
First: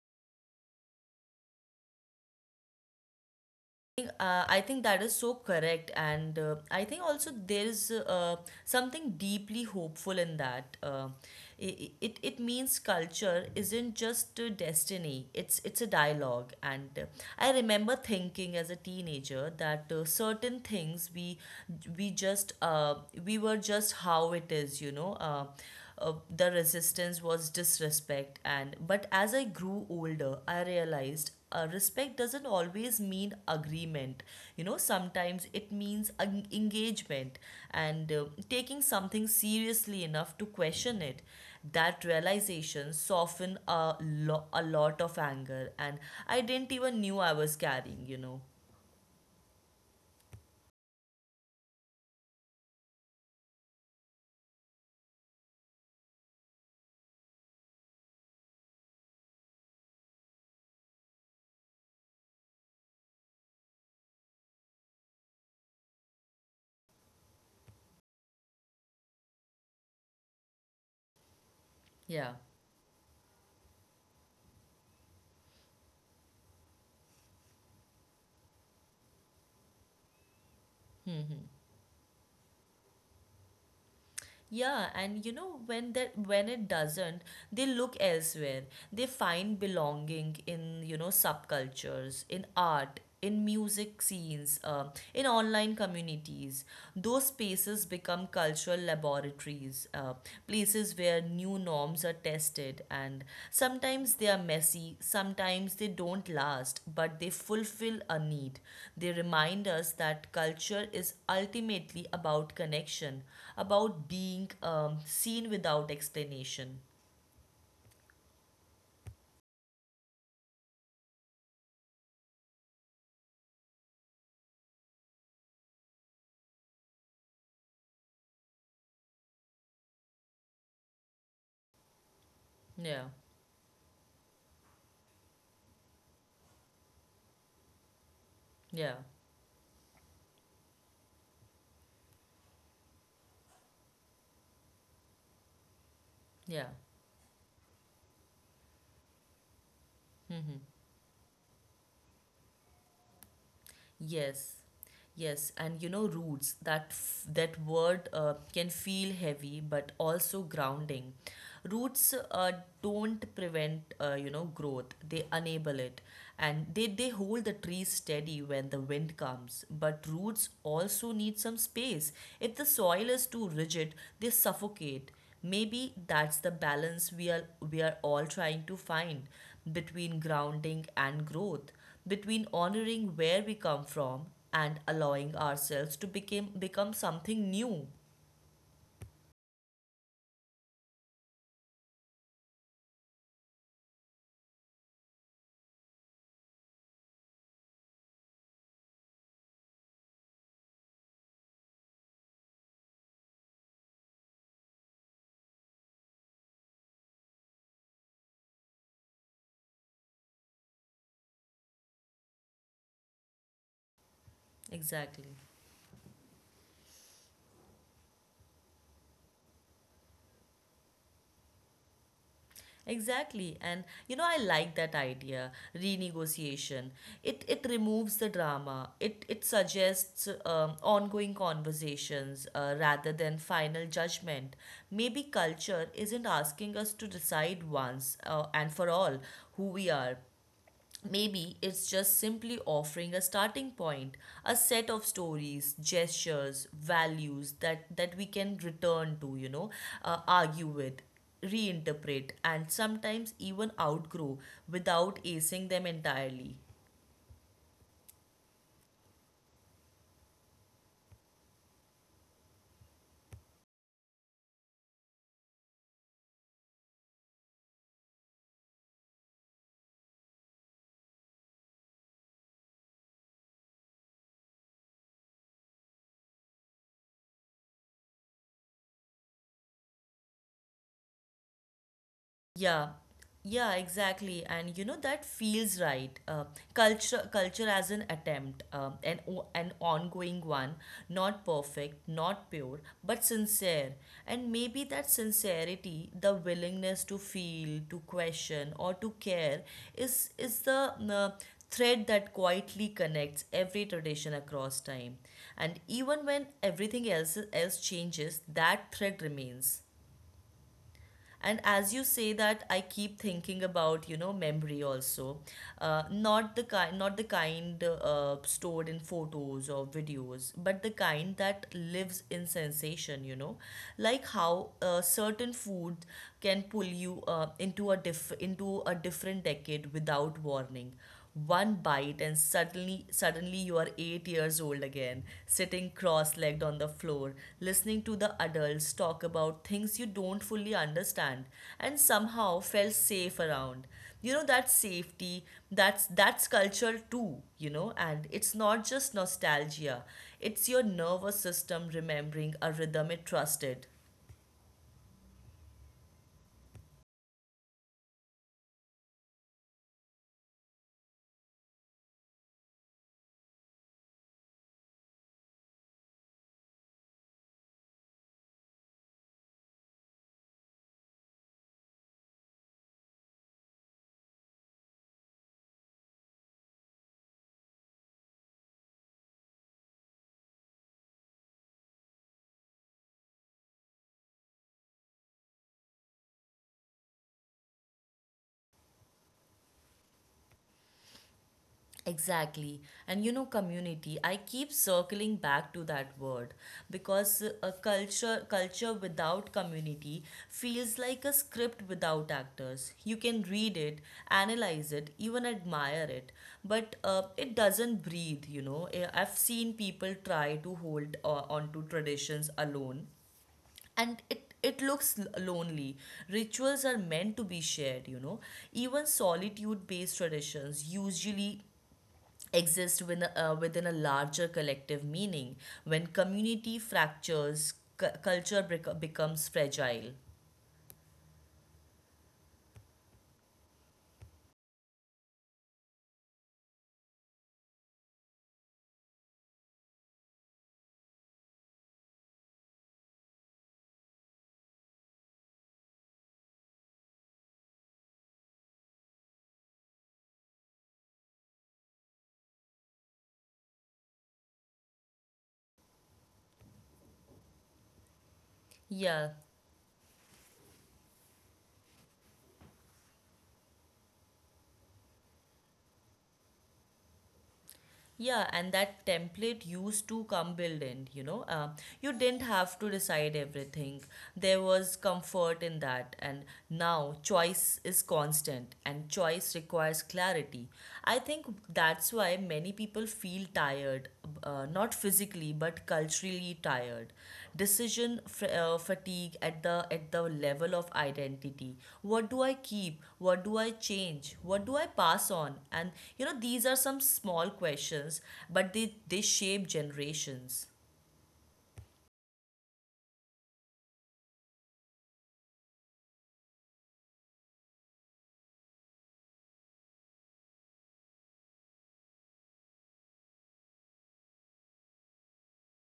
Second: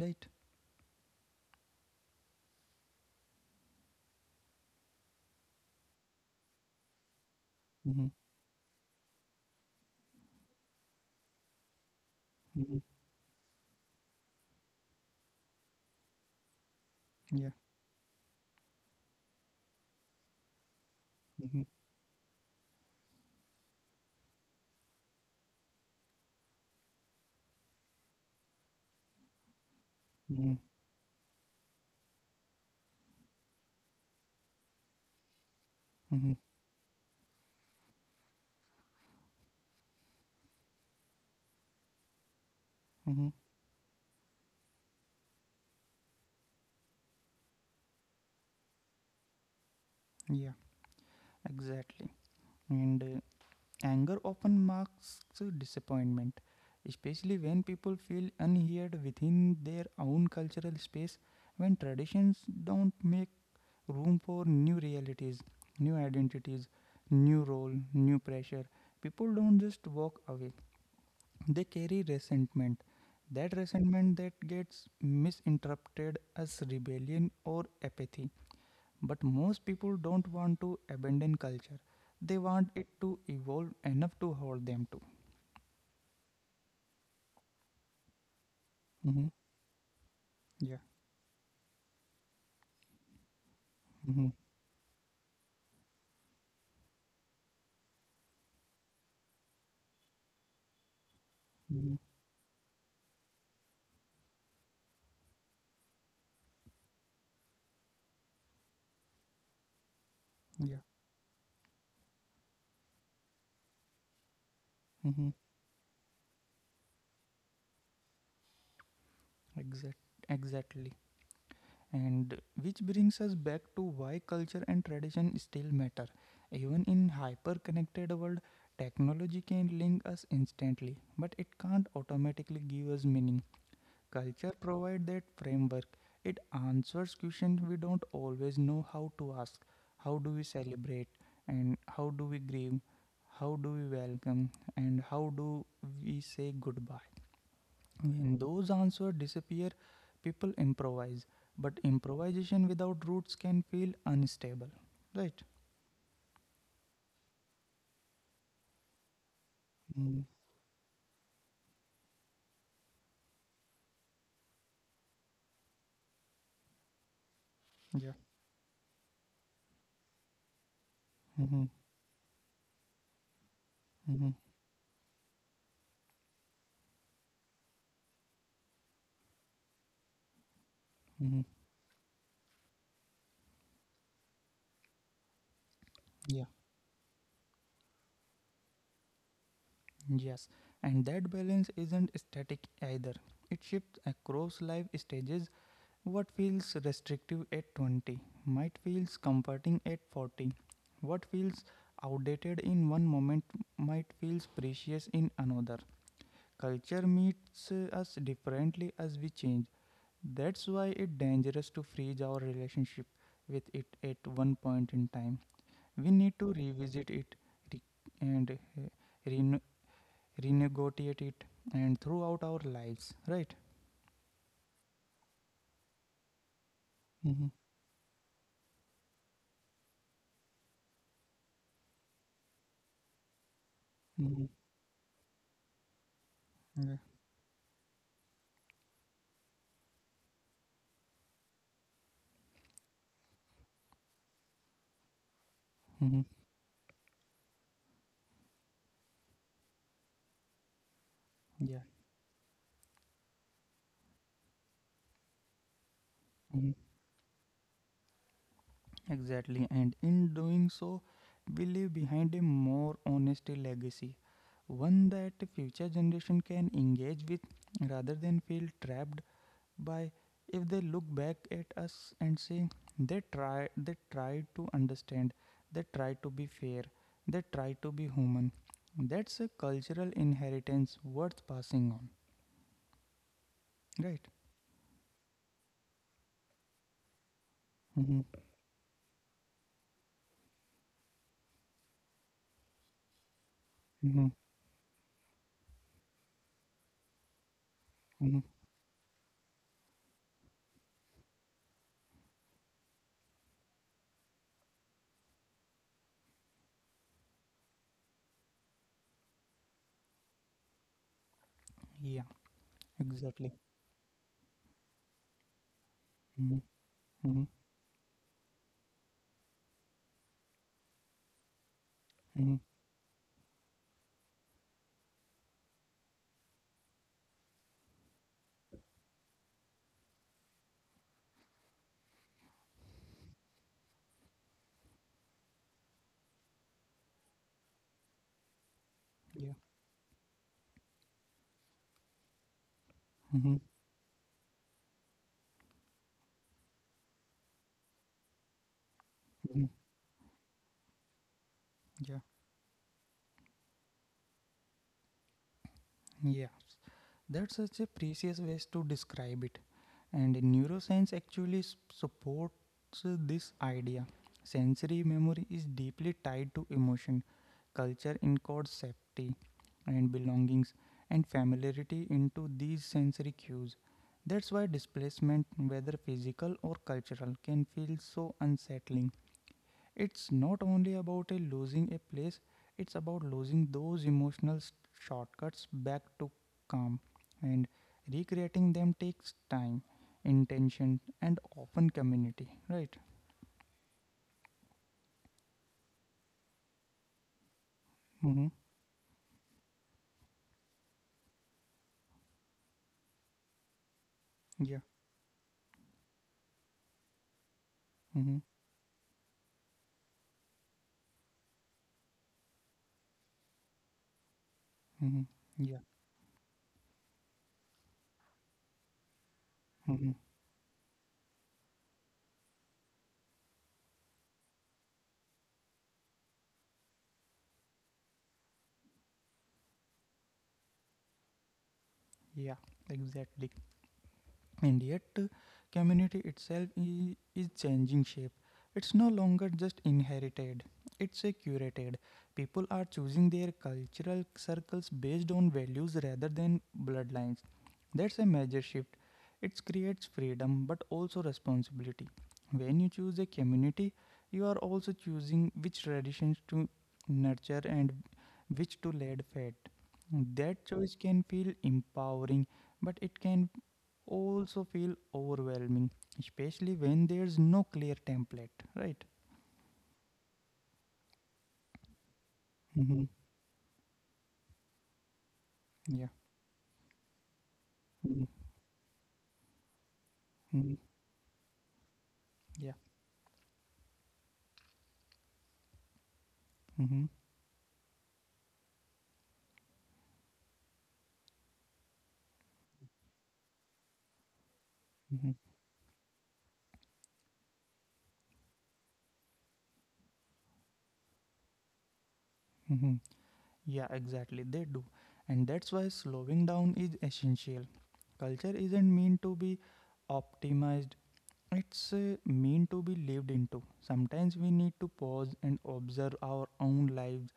Right?
I think that is so correct, and I think also there
Mm-hmm.
is something deeply hopeful in that. It
Mm-hmm.
means culture isn't just a destiny; it's a dialogue. And
Yeah.
I remember thinking as a teenager that certain
Mm-hmm.
things we just uh, we were just how it is, you know. The resistance was disrespect, and but as I
Mm-hmm.
grew older I realized, respect doesn't always mean agreement. You know, sometimes it means engagement and taking something seriously enough to question it.
Mm-hmm.
That realization softened a lot of anger and I didn't even knew I was carrying, you know.
Yeah. Exactly. And anger often marks disappointment, especially when people feel unheard within their own cultural space, when traditions don't make room for new realities, new identities, new role, new pressure. People don't just walk away, they carry resentment. That
Yeah.
resentment that gets misinterpreted as rebellion or apathy. But most people don't want to abandon culture. They
Hmm,
want
hmm.
it to evolve enough to hold them to.
Yeah, and you know when that when it doesn't, they
Mm-hmm.
look elsewhere. They
Yeah.
find belonging in, you know, subcultures, in
Mm-hmm.
art, in music scenes, in online communities. Those spaces become cultural laboratories,
Mm-hmm.
places where new norms are tested, and sometimes they are messy, sometimes they don't last, but they fulfill a need. They
Yeah.
remind us that culture is ultimately about connection,
Mm-hmm.
about being seen without explanation.
Exact. Exactly. And which brings us back to why culture and tradition still matter. Even in hyper-connected world, technology can link us instantly, but it can't automatically give us meaning.
Yeah,
Culture provide that framework. It answers questions we don't always know how to ask. How do
yeah,
we celebrate? And how do we grieve? How do we welcome, and how do we say goodbye?
yeah.
When those answers disappear, people improvise. But improvisation without roots can feel unstable, right?
Yes, yes, and you know, roots. That word can
Mm.
feel heavy, but also grounding. Roots don't prevent, growth; they enable it, and
Yeah.
they hold the tree steady when the wind comes. But
Mm-hmm.
roots also need some space. If the
Mm-hmm.
soil is too rigid, they suffocate. Maybe that's the balance we are all trying to find
Mm-hmm.
between grounding and growth, between honoring where we come from and
Yeah.
allowing ourselves to become something new.
Yes. And that balance isn't static either. It shifts across life stages. What feels restrictive at 20 might feels comforting at 40. What feels outdated in one moment might feels precious in another. Culture meets us differently as we change. That's why it's dangerous to freeze our relationship with it at one point in time. We need to
Exactly.
revisit it, re- and uh, rene- renegotiate it, and throughout our lives, right?
Exactly. And you know, I like that idea,
Mm-hmm.
renegotiation. It removes the drama. It suggests ongoing conversations
Mm-hmm.
rather than final judgment. Maybe
Yeah.
culture isn't asking us to decide once and for all who we are. Maybe it's just simply offering a starting point, a
Mm-hmm.
set of stories, gestures, values that we can return to,
Yeah.
argue with, reinterpret, and sometimes even outgrow without
Mhm.
acing them entirely.
Exactly. And in doing so, we leave behind a more honesty legacy, one that future generation can engage with rather than feel trapped by if they look back at us and say they try to understand, they try to be fair, they try to be human. That's a cultural inheritance worth passing on, right?
Yeah, yeah, exactly. And you know that feels right.
Mm-hmm.
Culture as an attempt, an ongoing one, not perfect, not pure,
Mm-hmm.
but sincere. And maybe that sincerity, the
Mm-hmm.
willingness to feel, to question, or to care, is the uh, thread that quietly connects every tradition across time. And even when everything else changes, that thread remains.
Yeah,
And as you
exactly.
say that, I keep thinking about, you know, memory
Mm-hmm.
also,
Mm-hmm.
not the kind stored in photos or videos, but the
Mm-hmm.
kind that lives in sensation, you know, like how certain food can pull you into a different decade without warning. One bite and suddenly you are 8 years old again, sitting cross-legged on the floor, listening
Yeah.
to the adults talk about things you don't fully understand and
Mm-hmm.
somehow felt safe around. You know that safety, that's culture too, you know,
Mm-hmm.
and it's not just nostalgia. It's
Yeah.
your nervous system remembering a rhythm it trusted.
Yeah. That's such a precious way to describe it. And neuroscience actually supports this idea. Sensory memory is deeply tied to emotion. Culture encodes safety and belongings and familiarity into these sensory cues. That's why displacement, whether physical or cultural, can feel so unsettling. It's not only about a losing a place, it's about losing those emotional shortcuts back to calm. And recreating them takes time, intention, and often community, right?
Exactly. And you know, community, I keep circling back to that word
Mm-hmm.
because a culture culture without community feels like a script without actors. You
Yeah.
can read it, analyze it, even admire it,
Mm-hmm.
but it doesn't breathe, you know. I've seen people try to hold onto traditions alone,
Mm-hmm. Mm-hmm.
and
Yeah.
lonely. Rituals are meant to be shared, you know.
Mm-hmm.
Even solitude based traditions usually exist within a, within a larger collective meaning. When community fractures, becomes fragile.
Yeah, exactly. And yet, community itself is changing shape. It's no longer just inherited, it's a curated. People are choosing their cultural circles based on values rather than bloodlines. That's a major shift. It creates freedom but also responsibility. When you choose a community, you are also choosing which traditions to nurture and which to let fade. That
Yeah,
choice can feel empowering, but it can also feel overwhelming, especially when there's no clear template, right?
yeah, and that template used to come built in, you know.
Mm-hmm.
You didn't have to decide everything. There
Yeah.
was comfort in that, and now choice is constant, and
Mm-hmm.
choice requires clarity. I
Yeah.
think that's why many people feel tired, not physically
Mm-hmm.
but culturally tired. Fatigue at the level of identity. What do I keep, what do I
Mm-hmm.
change, what do I pass on? And you know, these are some small questions, but they shape generations.
Mm-hmm. Yeah, exactly. They do. And that's why slowing down is essential. Culture isn't meant to be optimized, it's meant to be lived into. Sometimes we need to pause and observe our own lives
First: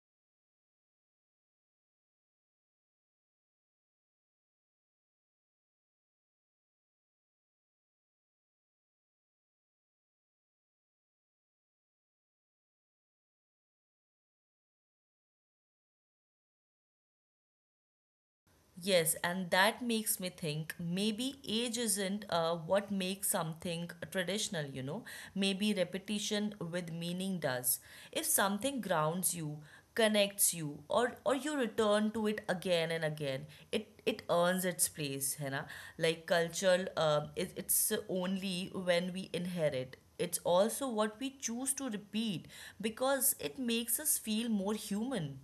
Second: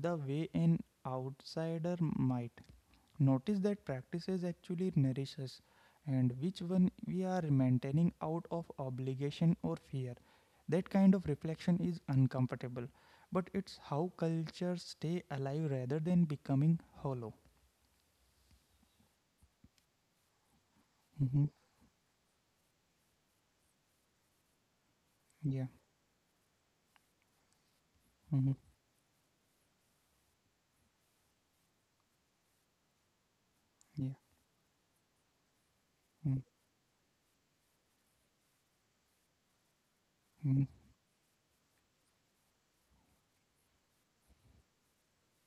the way an outsider might. Notice that practices actually nourish us and which one we are maintaining out of obligation or fear. That kind of reflection is uncomfortable, but it's how cultures stay alive rather than becoming hollow.
Yes, and that makes me think maybe
Hmm.
age isn't what makes something traditional, you know.
Yeah.
Maybe repetition with meaning does. If
Hmm.
something grounds you, connects you, or you return to it again and again,
Yeah.
it earns its place, है ना? Like culture, it's only when we inherit. It's
Hmm.
also what we choose to repeat because it makes us feel more human.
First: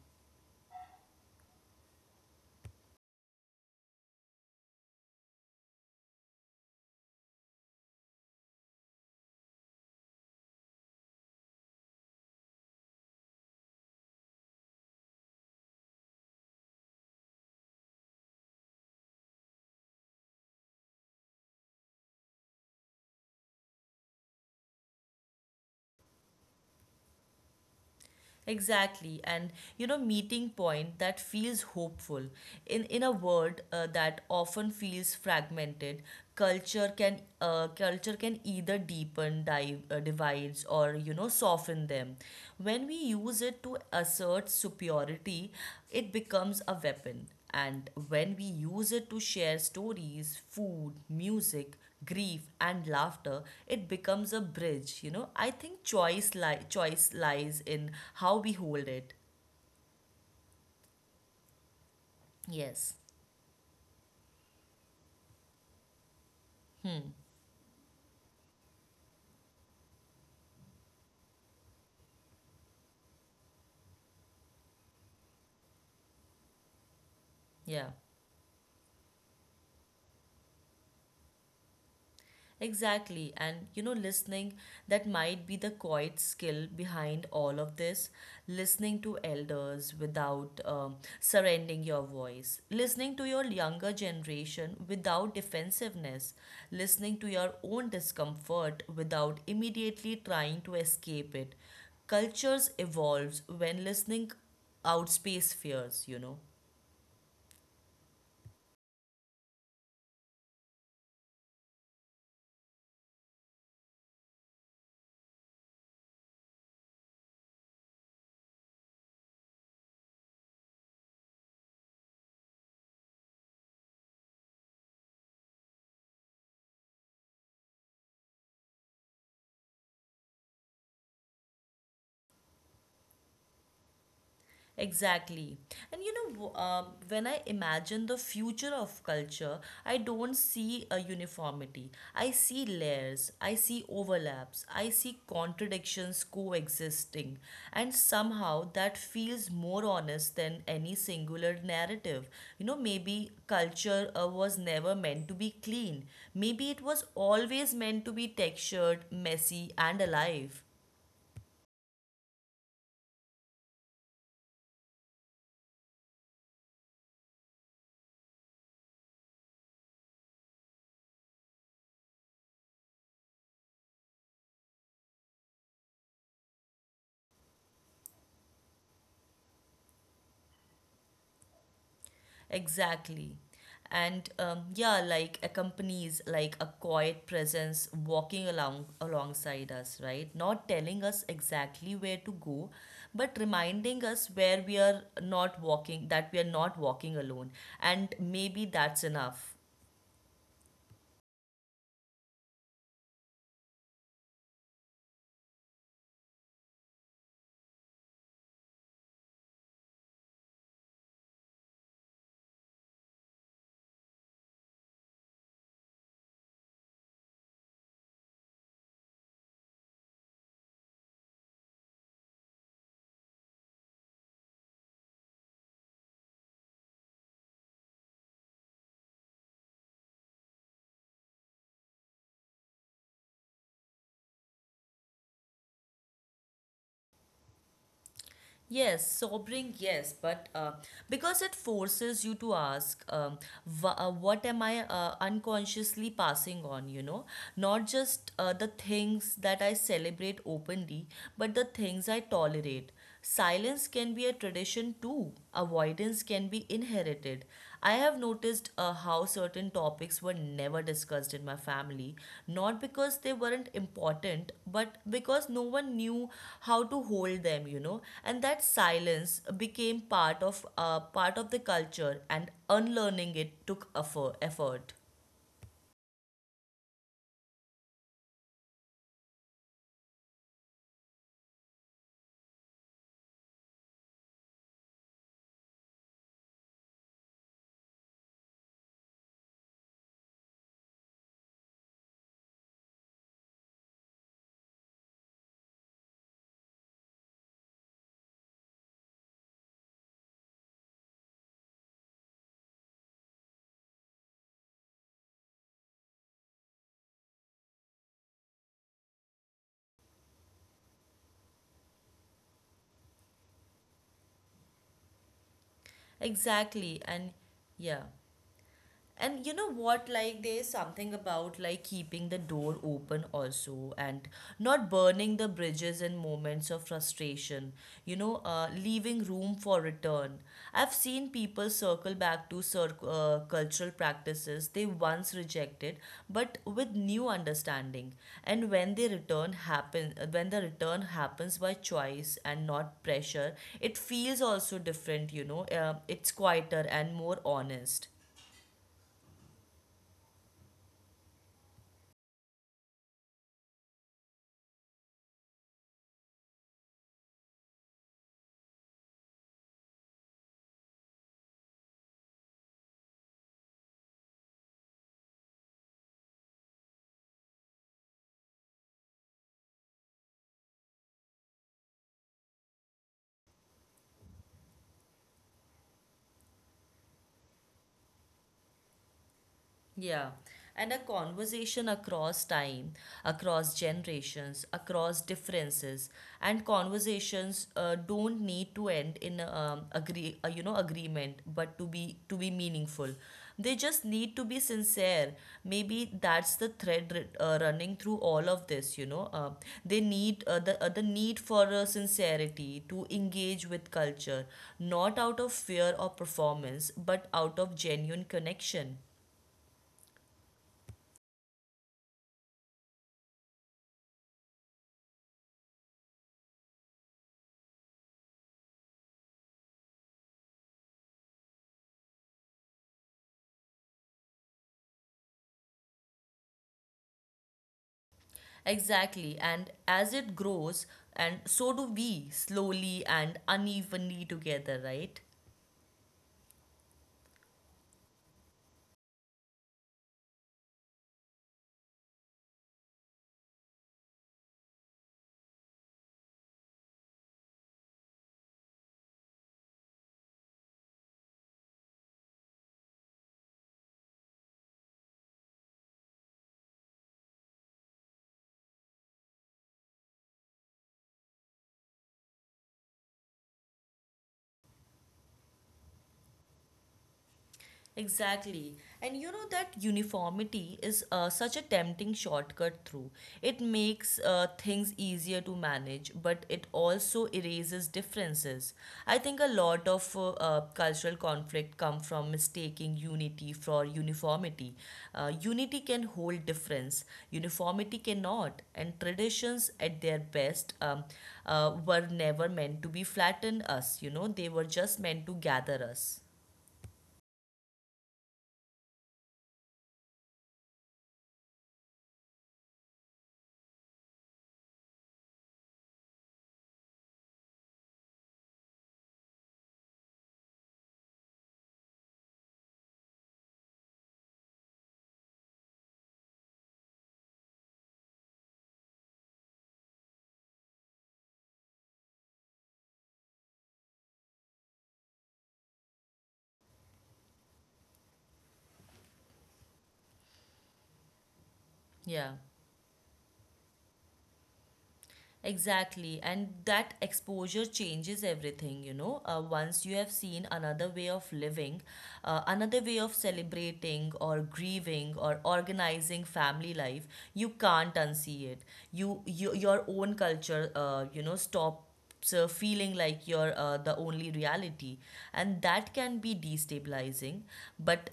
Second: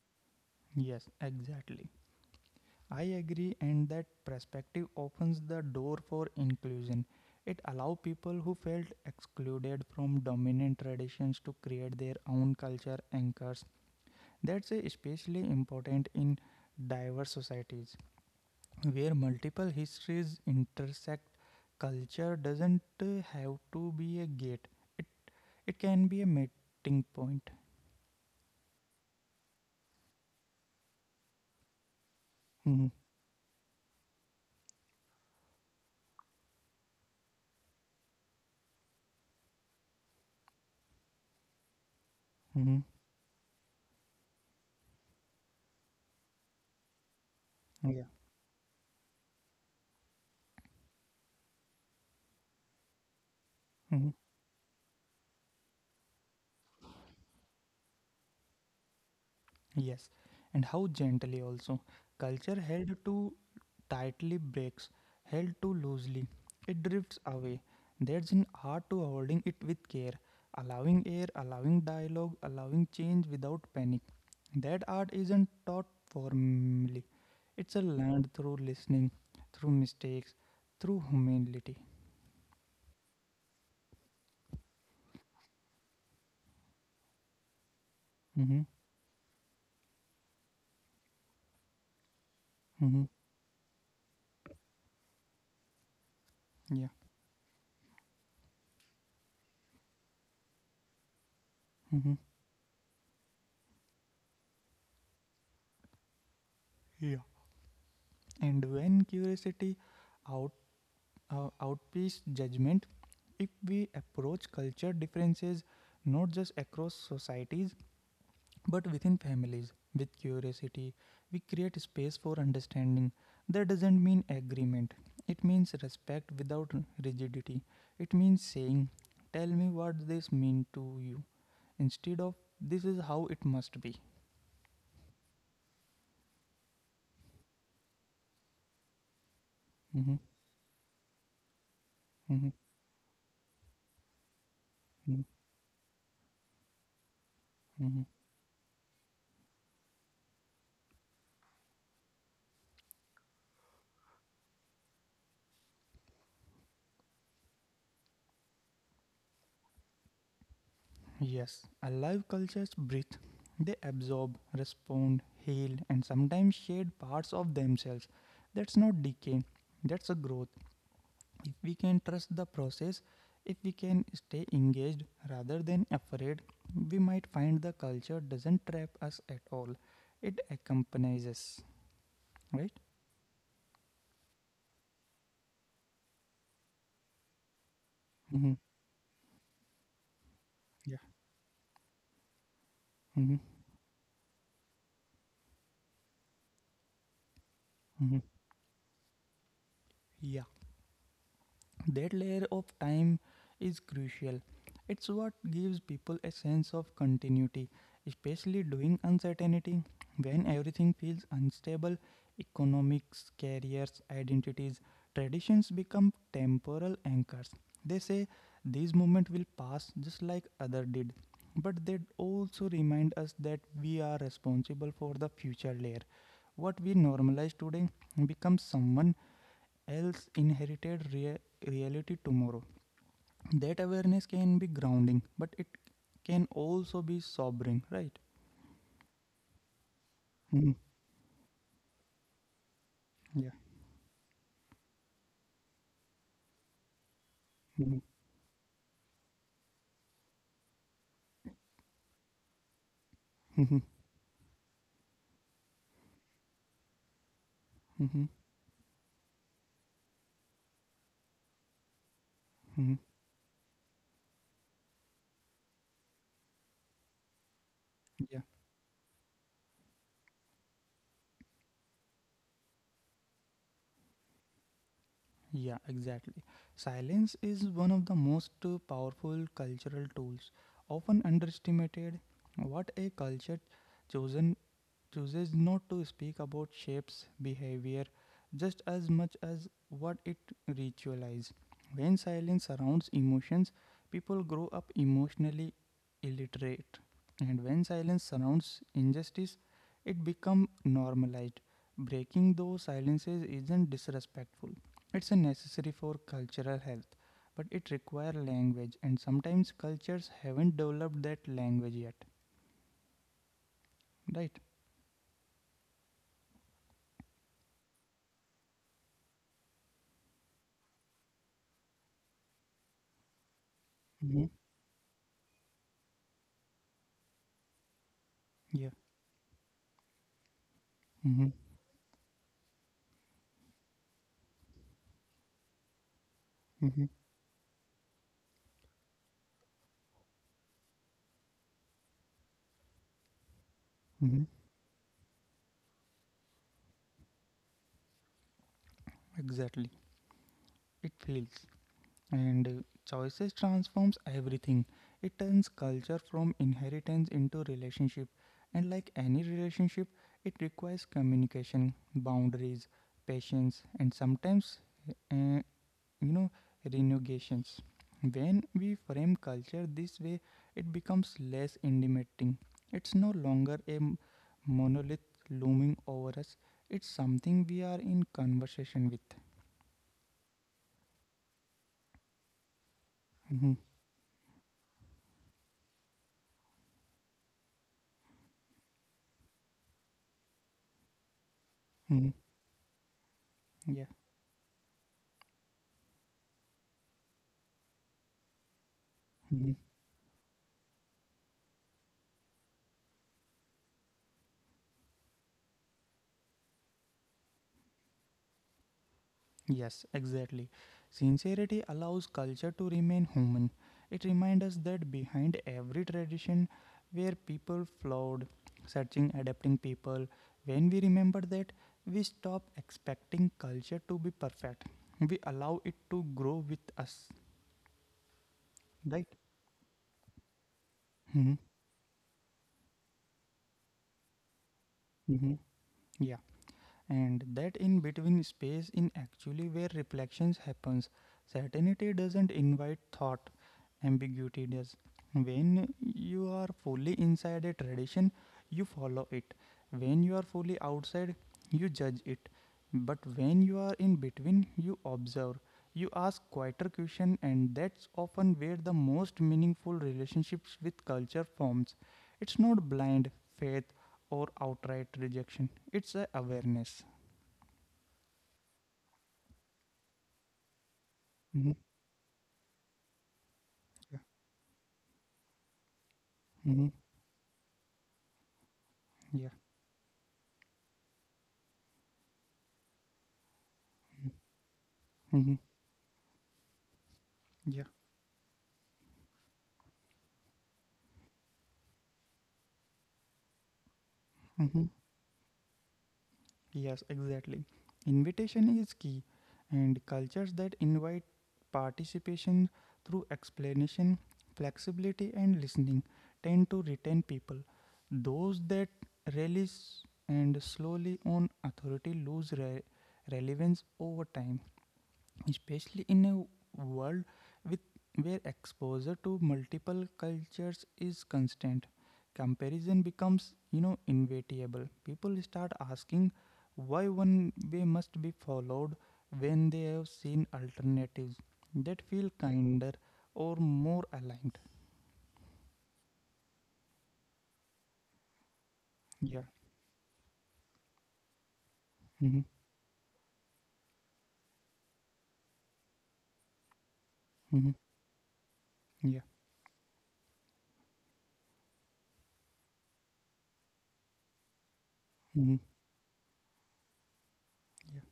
Yes, exactly. I agree, and that perspective opens the door for inclusion. It allows people who felt excluded from dominant traditions to create their own culture anchors. That's especially important in diverse societies where multiple histories intersect. Culture doesn't have to be a gate, it, it can be a meeting point.
Exactly, and you know, meeting point that feels hopeful
Mhm.
in a world that often feels fragmented. Culture can, culture can either divides, or you know, soften them.
Mhm.
When we use it to assert superiority, it becomes a weapon. And
Yeah.
when we use it to share stories, food, music, grief and laughter, it
Mhm.
becomes a bridge. You know, I think choice lies in how we hold it.
Yes. And how gently also. Culture
Yes.
held to tightly breaks, held too loosely, it drifts away. There's an art to holding it with care, allowing air, allowing dialogue, allowing change without panic. That art isn't taught formally, it's a
Yeah.
learned through listening, through mistakes, through humility.
Exactly. And you know, listening, that might be the quiet skill behind all of this.
Mm-hmm.
Listening to elders without surrendering your voice.
Mm-hmm.
Listening to your younger generation without defensiveness.
Yeah.
Listening to your own discomfort without immediately trying to escape it.
Mm-hmm.
Cultures evolves when listening outspace fears, you know.
Yeah. And when curiosity out outpace judgment, if we approach culture differences not just across societies but within families with curiosity, we create space for understanding. That doesn't mean agreement, it means respect without rigidity. It means saying, tell me what this means to you, instead of, this is how it must be.
Exactly. And when I imagine the future of culture, I
Mm-hmm.
don't see a uniformity. I
Mm-hmm.
see layers, I see overlaps, I see
Mm-hmm.
contradictions coexisting. And
Mm-hmm.
somehow that feels more honest than any singular narrative. You know, maybe culture was never meant to be clean, maybe it was always meant to be textured, messy, and alive.
Yes, alive cultures breathe. They absorb, respond, heal, and sometimes shed parts of themselves. That's not decay, that's a growth. If we can trust the process, if we can stay engaged rather than afraid, we might find the culture doesn't trap us at all. It accompanies us, right?
Exactly. And yeah, like accompanies, like a quiet presence
Mm-hmm.
walking along alongside us, right? Not
Yeah.
telling us exactly where to go,
Mm-hmm.
but reminding us where we are not walking, that we are not walking alone.
Mm-hmm.
And maybe that's enough.
Yeah, that layer of time is crucial. It's what gives people a sense of continuity, especially during uncertainty when everything feels unstable. Economics, careers, identities, traditions become temporal anchors. They say these moments will pass just like other did, but they also remind us that we are responsible for the future layer. What we normalize today becomes someone else inherited reality tomorrow. That awareness can be grounding, but it can also be sobering, right?
Yes, sobering, yes, but
Mhm.
because it forces you to ask,
Yeah.
what am I unconsciously passing on, you know?
Mhm.
Not just the things that I celebrate openly, but the things I tolerate.
Mhm.
Silence can be a tradition too, avoidance can be inherited. I
Mhm.
have noticed how certain topics were never discussed in my family,
Mhm.
not because they weren't important, but because no one knew how to hold them, you know.
Yeah.
And that silence became part of, part of the culture, and unlearning it took effort. Effort.
Yeah, exactly. Silence is one of the most powerful cultural tools, often underestimated. What a culture chosen chooses not to speak about shapes behavior just as much as what it ritualizes. When silence surrounds emotions, people grow up emotionally illiterate. And when silence surrounds injustice, it becomes normalized. Breaking those silences isn't disrespectful. It's a necessary for cultural health, but it requires language, and sometimes cultures haven't developed that language yet. Right?
Exactly, and yeah. And you know what? Like, there's something about like keeping the door open
Hmm.
also, and not burning the bridges in moments of frustration, you know,
Yeah.
leaving room for return. I've
Hmm.
seen people circle back to cultural practices they once rejected, but
Mhm.
with new understanding. And when the return happens by choice and not pressure, it
Mhm.
feels also different, you know, it's quieter and more honest.
Exactly. It feels. And choices transforms everything. It turns culture from inheritance into relationship. And like any relationship, it requires communication, boundaries, patience, and sometimes, uh, you know, renegotiations. When we frame culture this way, it becomes less intimidating. It's no longer a monolith looming over us. It's something we are in conversation with.
Yeah, and a conversation across time,
Mhm.
across generations, across differences, and conversations don't need to end in, agreement, but to
Mhm.
be to be meaningful, they
Yeah.
just need to be sincere. Maybe that's the thread running through all of this. You know,
Mhm.
the need for sincerity to engage with culture, not out of fear or performance, but out of genuine connection.
Yes, exactly. Sincerity allows culture to remain human. It reminds us that behind every tradition where people flawed, searching, adapting people, when we remember that, we stop expecting culture to be perfect. We allow it to grow with us, right?
Exactly. And as it grows, and
Mm-hmm.
so do we, slowly and unevenly together, right?
Mm-hmm. And that in between space in actually where reflections happens. Certainty doesn't invite thought, ambiguity does. When you are fully inside a tradition, you follow it. When you are fully outside, you judge it. But when you are in between, you observe, you ask quieter question, and that's often where the most meaningful relationships with culture forms. It's not blind faith or outright rejection, it's a awareness.
Exactly. And you know that uniformity is
Mhm.
such a tempting shortcut through. It
Yeah.
makes things easier to manage, but it
Mhm.
also erases differences. I
Yeah.
think a lot of cultural conflict come from mistaking unity for uniformity.
Mhm.
Unity can hold difference,
Yeah.
uniformity cannot. And traditions at their best, were never meant to be flatten us, you know, they were
Mhm.
just meant to gather us.
Yes, exactly. Invitation is key, and cultures that invite participation through explanation, flexibility, and listening tend to retain people. Those that release and slowly on authority lose relevance over time, especially in a world with where exposure to multiple cultures is constant. Comparison becomes, you know, inevitable. People start asking why one way must be followed when they have seen alternatives that feel
Yeah.
kinder or more aligned.
Exactly, and that exposure changes everything, you know.
Yeah.
Once you have seen another way of living,
Mm-hmm.
another way of celebrating or grieving or organizing family life, you
Mm-hmm.
can't unsee it.
Yeah.
You your own culture, stops feeling like you're the only reality,
Mm-hmm.
and that can be destabilizing,
Yeah.
but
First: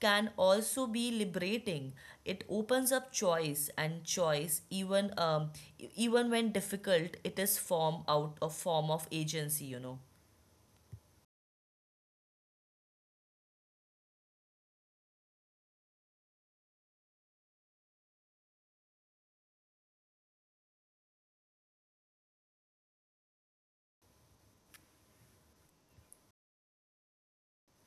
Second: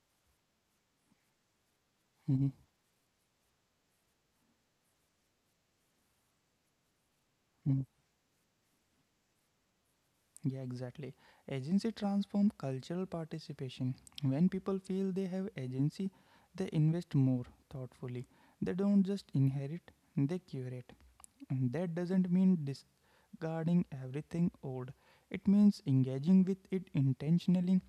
can also be liberating. It
Mm-hmm.
opens up choice, and choice, even even when difficult, it is
Mm-hmm.
form out a form of agency. You know.
Yeah, exactly. Agency transforms cultural participation. When people feel they have agency, they invest more thoughtfully. They don't just inherit, they curate. And that doesn't mean discarding everything old. It means engaging with it intentionally.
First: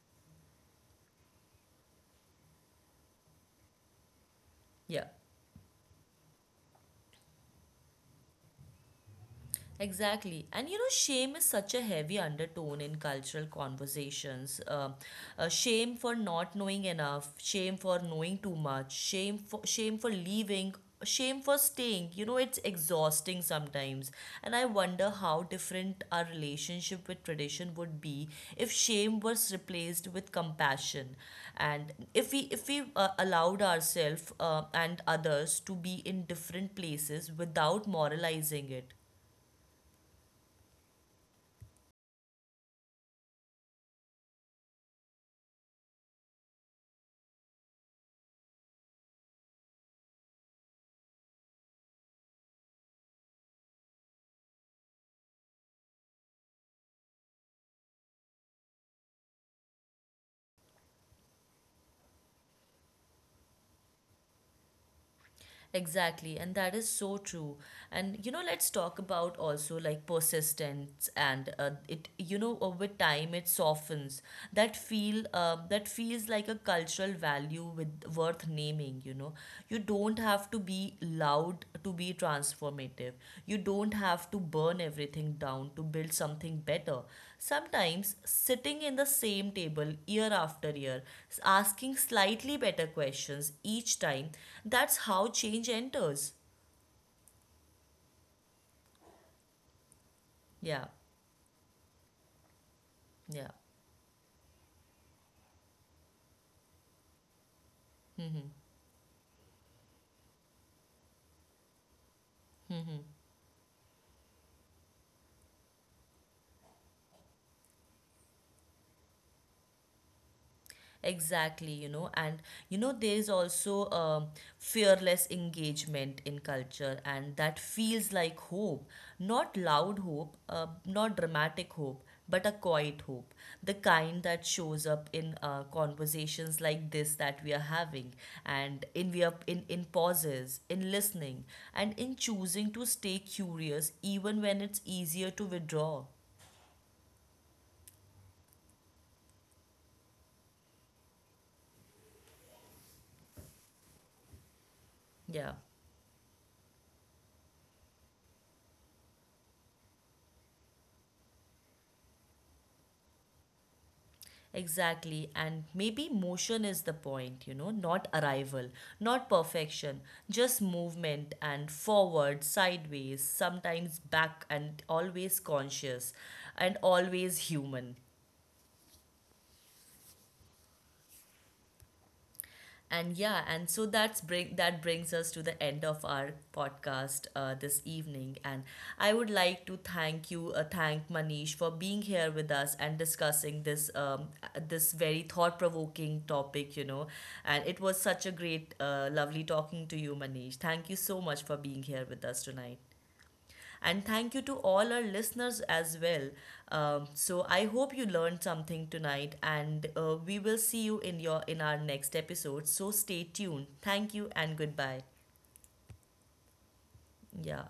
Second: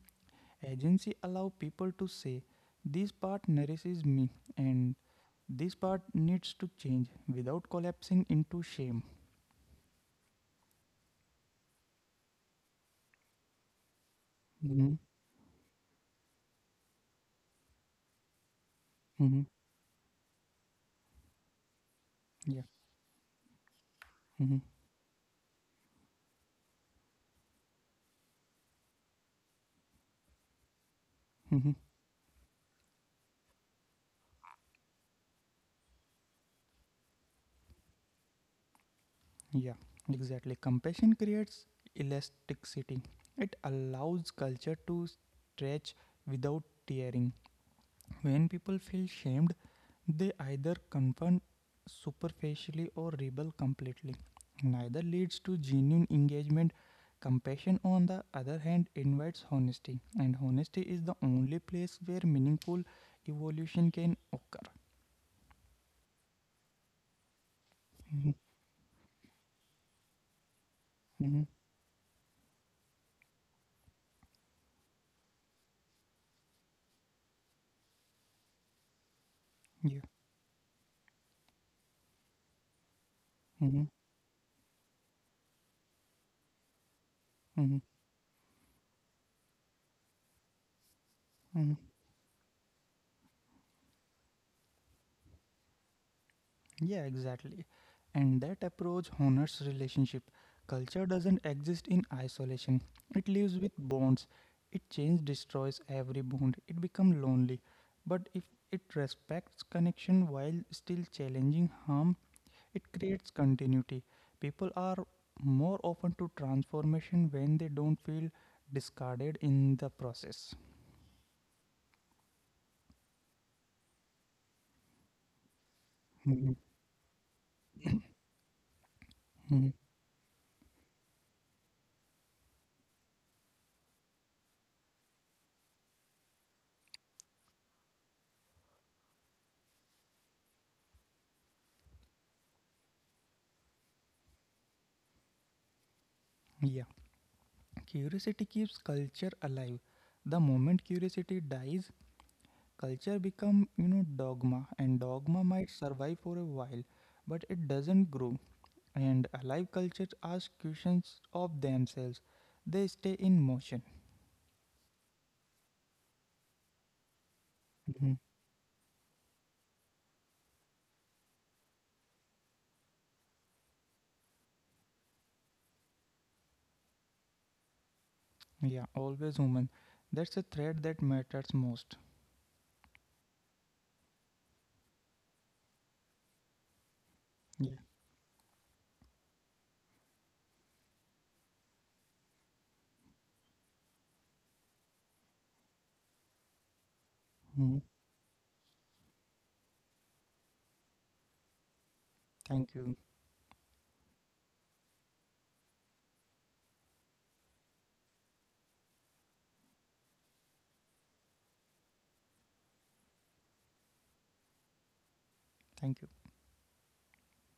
Agency allow people to say, this part nourishes me and
Yeah.
this part needs to change without collapsing into shame.
Exactly. And you know, shame is such a heavy undertone in cultural conversations.
Mm-hmm.
Shame for not knowing enough, shame for knowing too much,
Mm-hmm.
shame for leaving, shame for staying. You know, it's
Yeah.
exhausting sometimes. And
Mm-hmm.
I wonder how different our relationship with tradition would be if shame was replaced with compassion, and if we allowed ourselves and others to be in different places without moralizing it.
Yeah, exactly. Compassion creates elasticity. It allows culture to stretch without tearing. When people feel shamed, they either confront superficially or rebel completely. Neither leads to genuine engagement. Compassion, on the other hand, invites honesty, and honesty is the only place where meaningful evolution can occur.
Exactly, and that is so true. And you
Mhm.
know, let's talk about also like persistence
Mhm.
and it. You know, over time it softens. That feels like a cultural value with worth naming. You know, you
Yeah.
don't have to be loud to be transformative. You
Mhm.
don't have to burn everything down to build something better.
Mhm.
Sometimes sitting in the same table year after year,
Mhm.
asking slightly better questions each time, that's how change enters.
Yeah, exactly. And that approach honors relationship.
Yeah,
Culture doesn't exist in isolation. It
yeah.
lives with bonds. It change destroys every bond. It become lonely. But if it respects connection while still challenging harm, it creates continuity. People are more open to transformation when they don't feel discarded in the process.
Exactly, you know, and you know, there is also fearless engagement in
Mhm.
culture, and that feels like hope. Not
Mhm.
loud hope, not dramatic hope, but a quiet hope, the kind that shows up in conversations like this that we are having, and in pauses, in listening, and in choosing to stay curious even when it's easier to withdraw.
Yeah. Curiosity keeps culture alive. The moment curiosity dies, culture become, you know, dogma, and dogma
Yeah.
might survive for a while but it doesn't grow. And alive cultures ask questions of themselves, they stay in motion.
Exactly, and maybe motion is the point, you know, not
Mhm.
arrival, not perfection, just movement and forward, sideways, sometimes back, and always conscious and always human.
Yeah, always human. That's a thread that matters most.
And yeah, and so that brings us to the end of our podcast
Yeah.
this evening. And I would like to thank you, thank Manish for being here with us and discussing this, this very thought-provoking topic, you know. And
Mhm.
it was such a great, lovely talking to you, Manish. Thank you so much for being here with us
Thank
tonight.
you.
And thank you to all our listeners as well. So I hope you learned something tonight, and we will see you in your in our next episode. So stay tuned. Thank you and goodbye.
Thank you.
Yeah.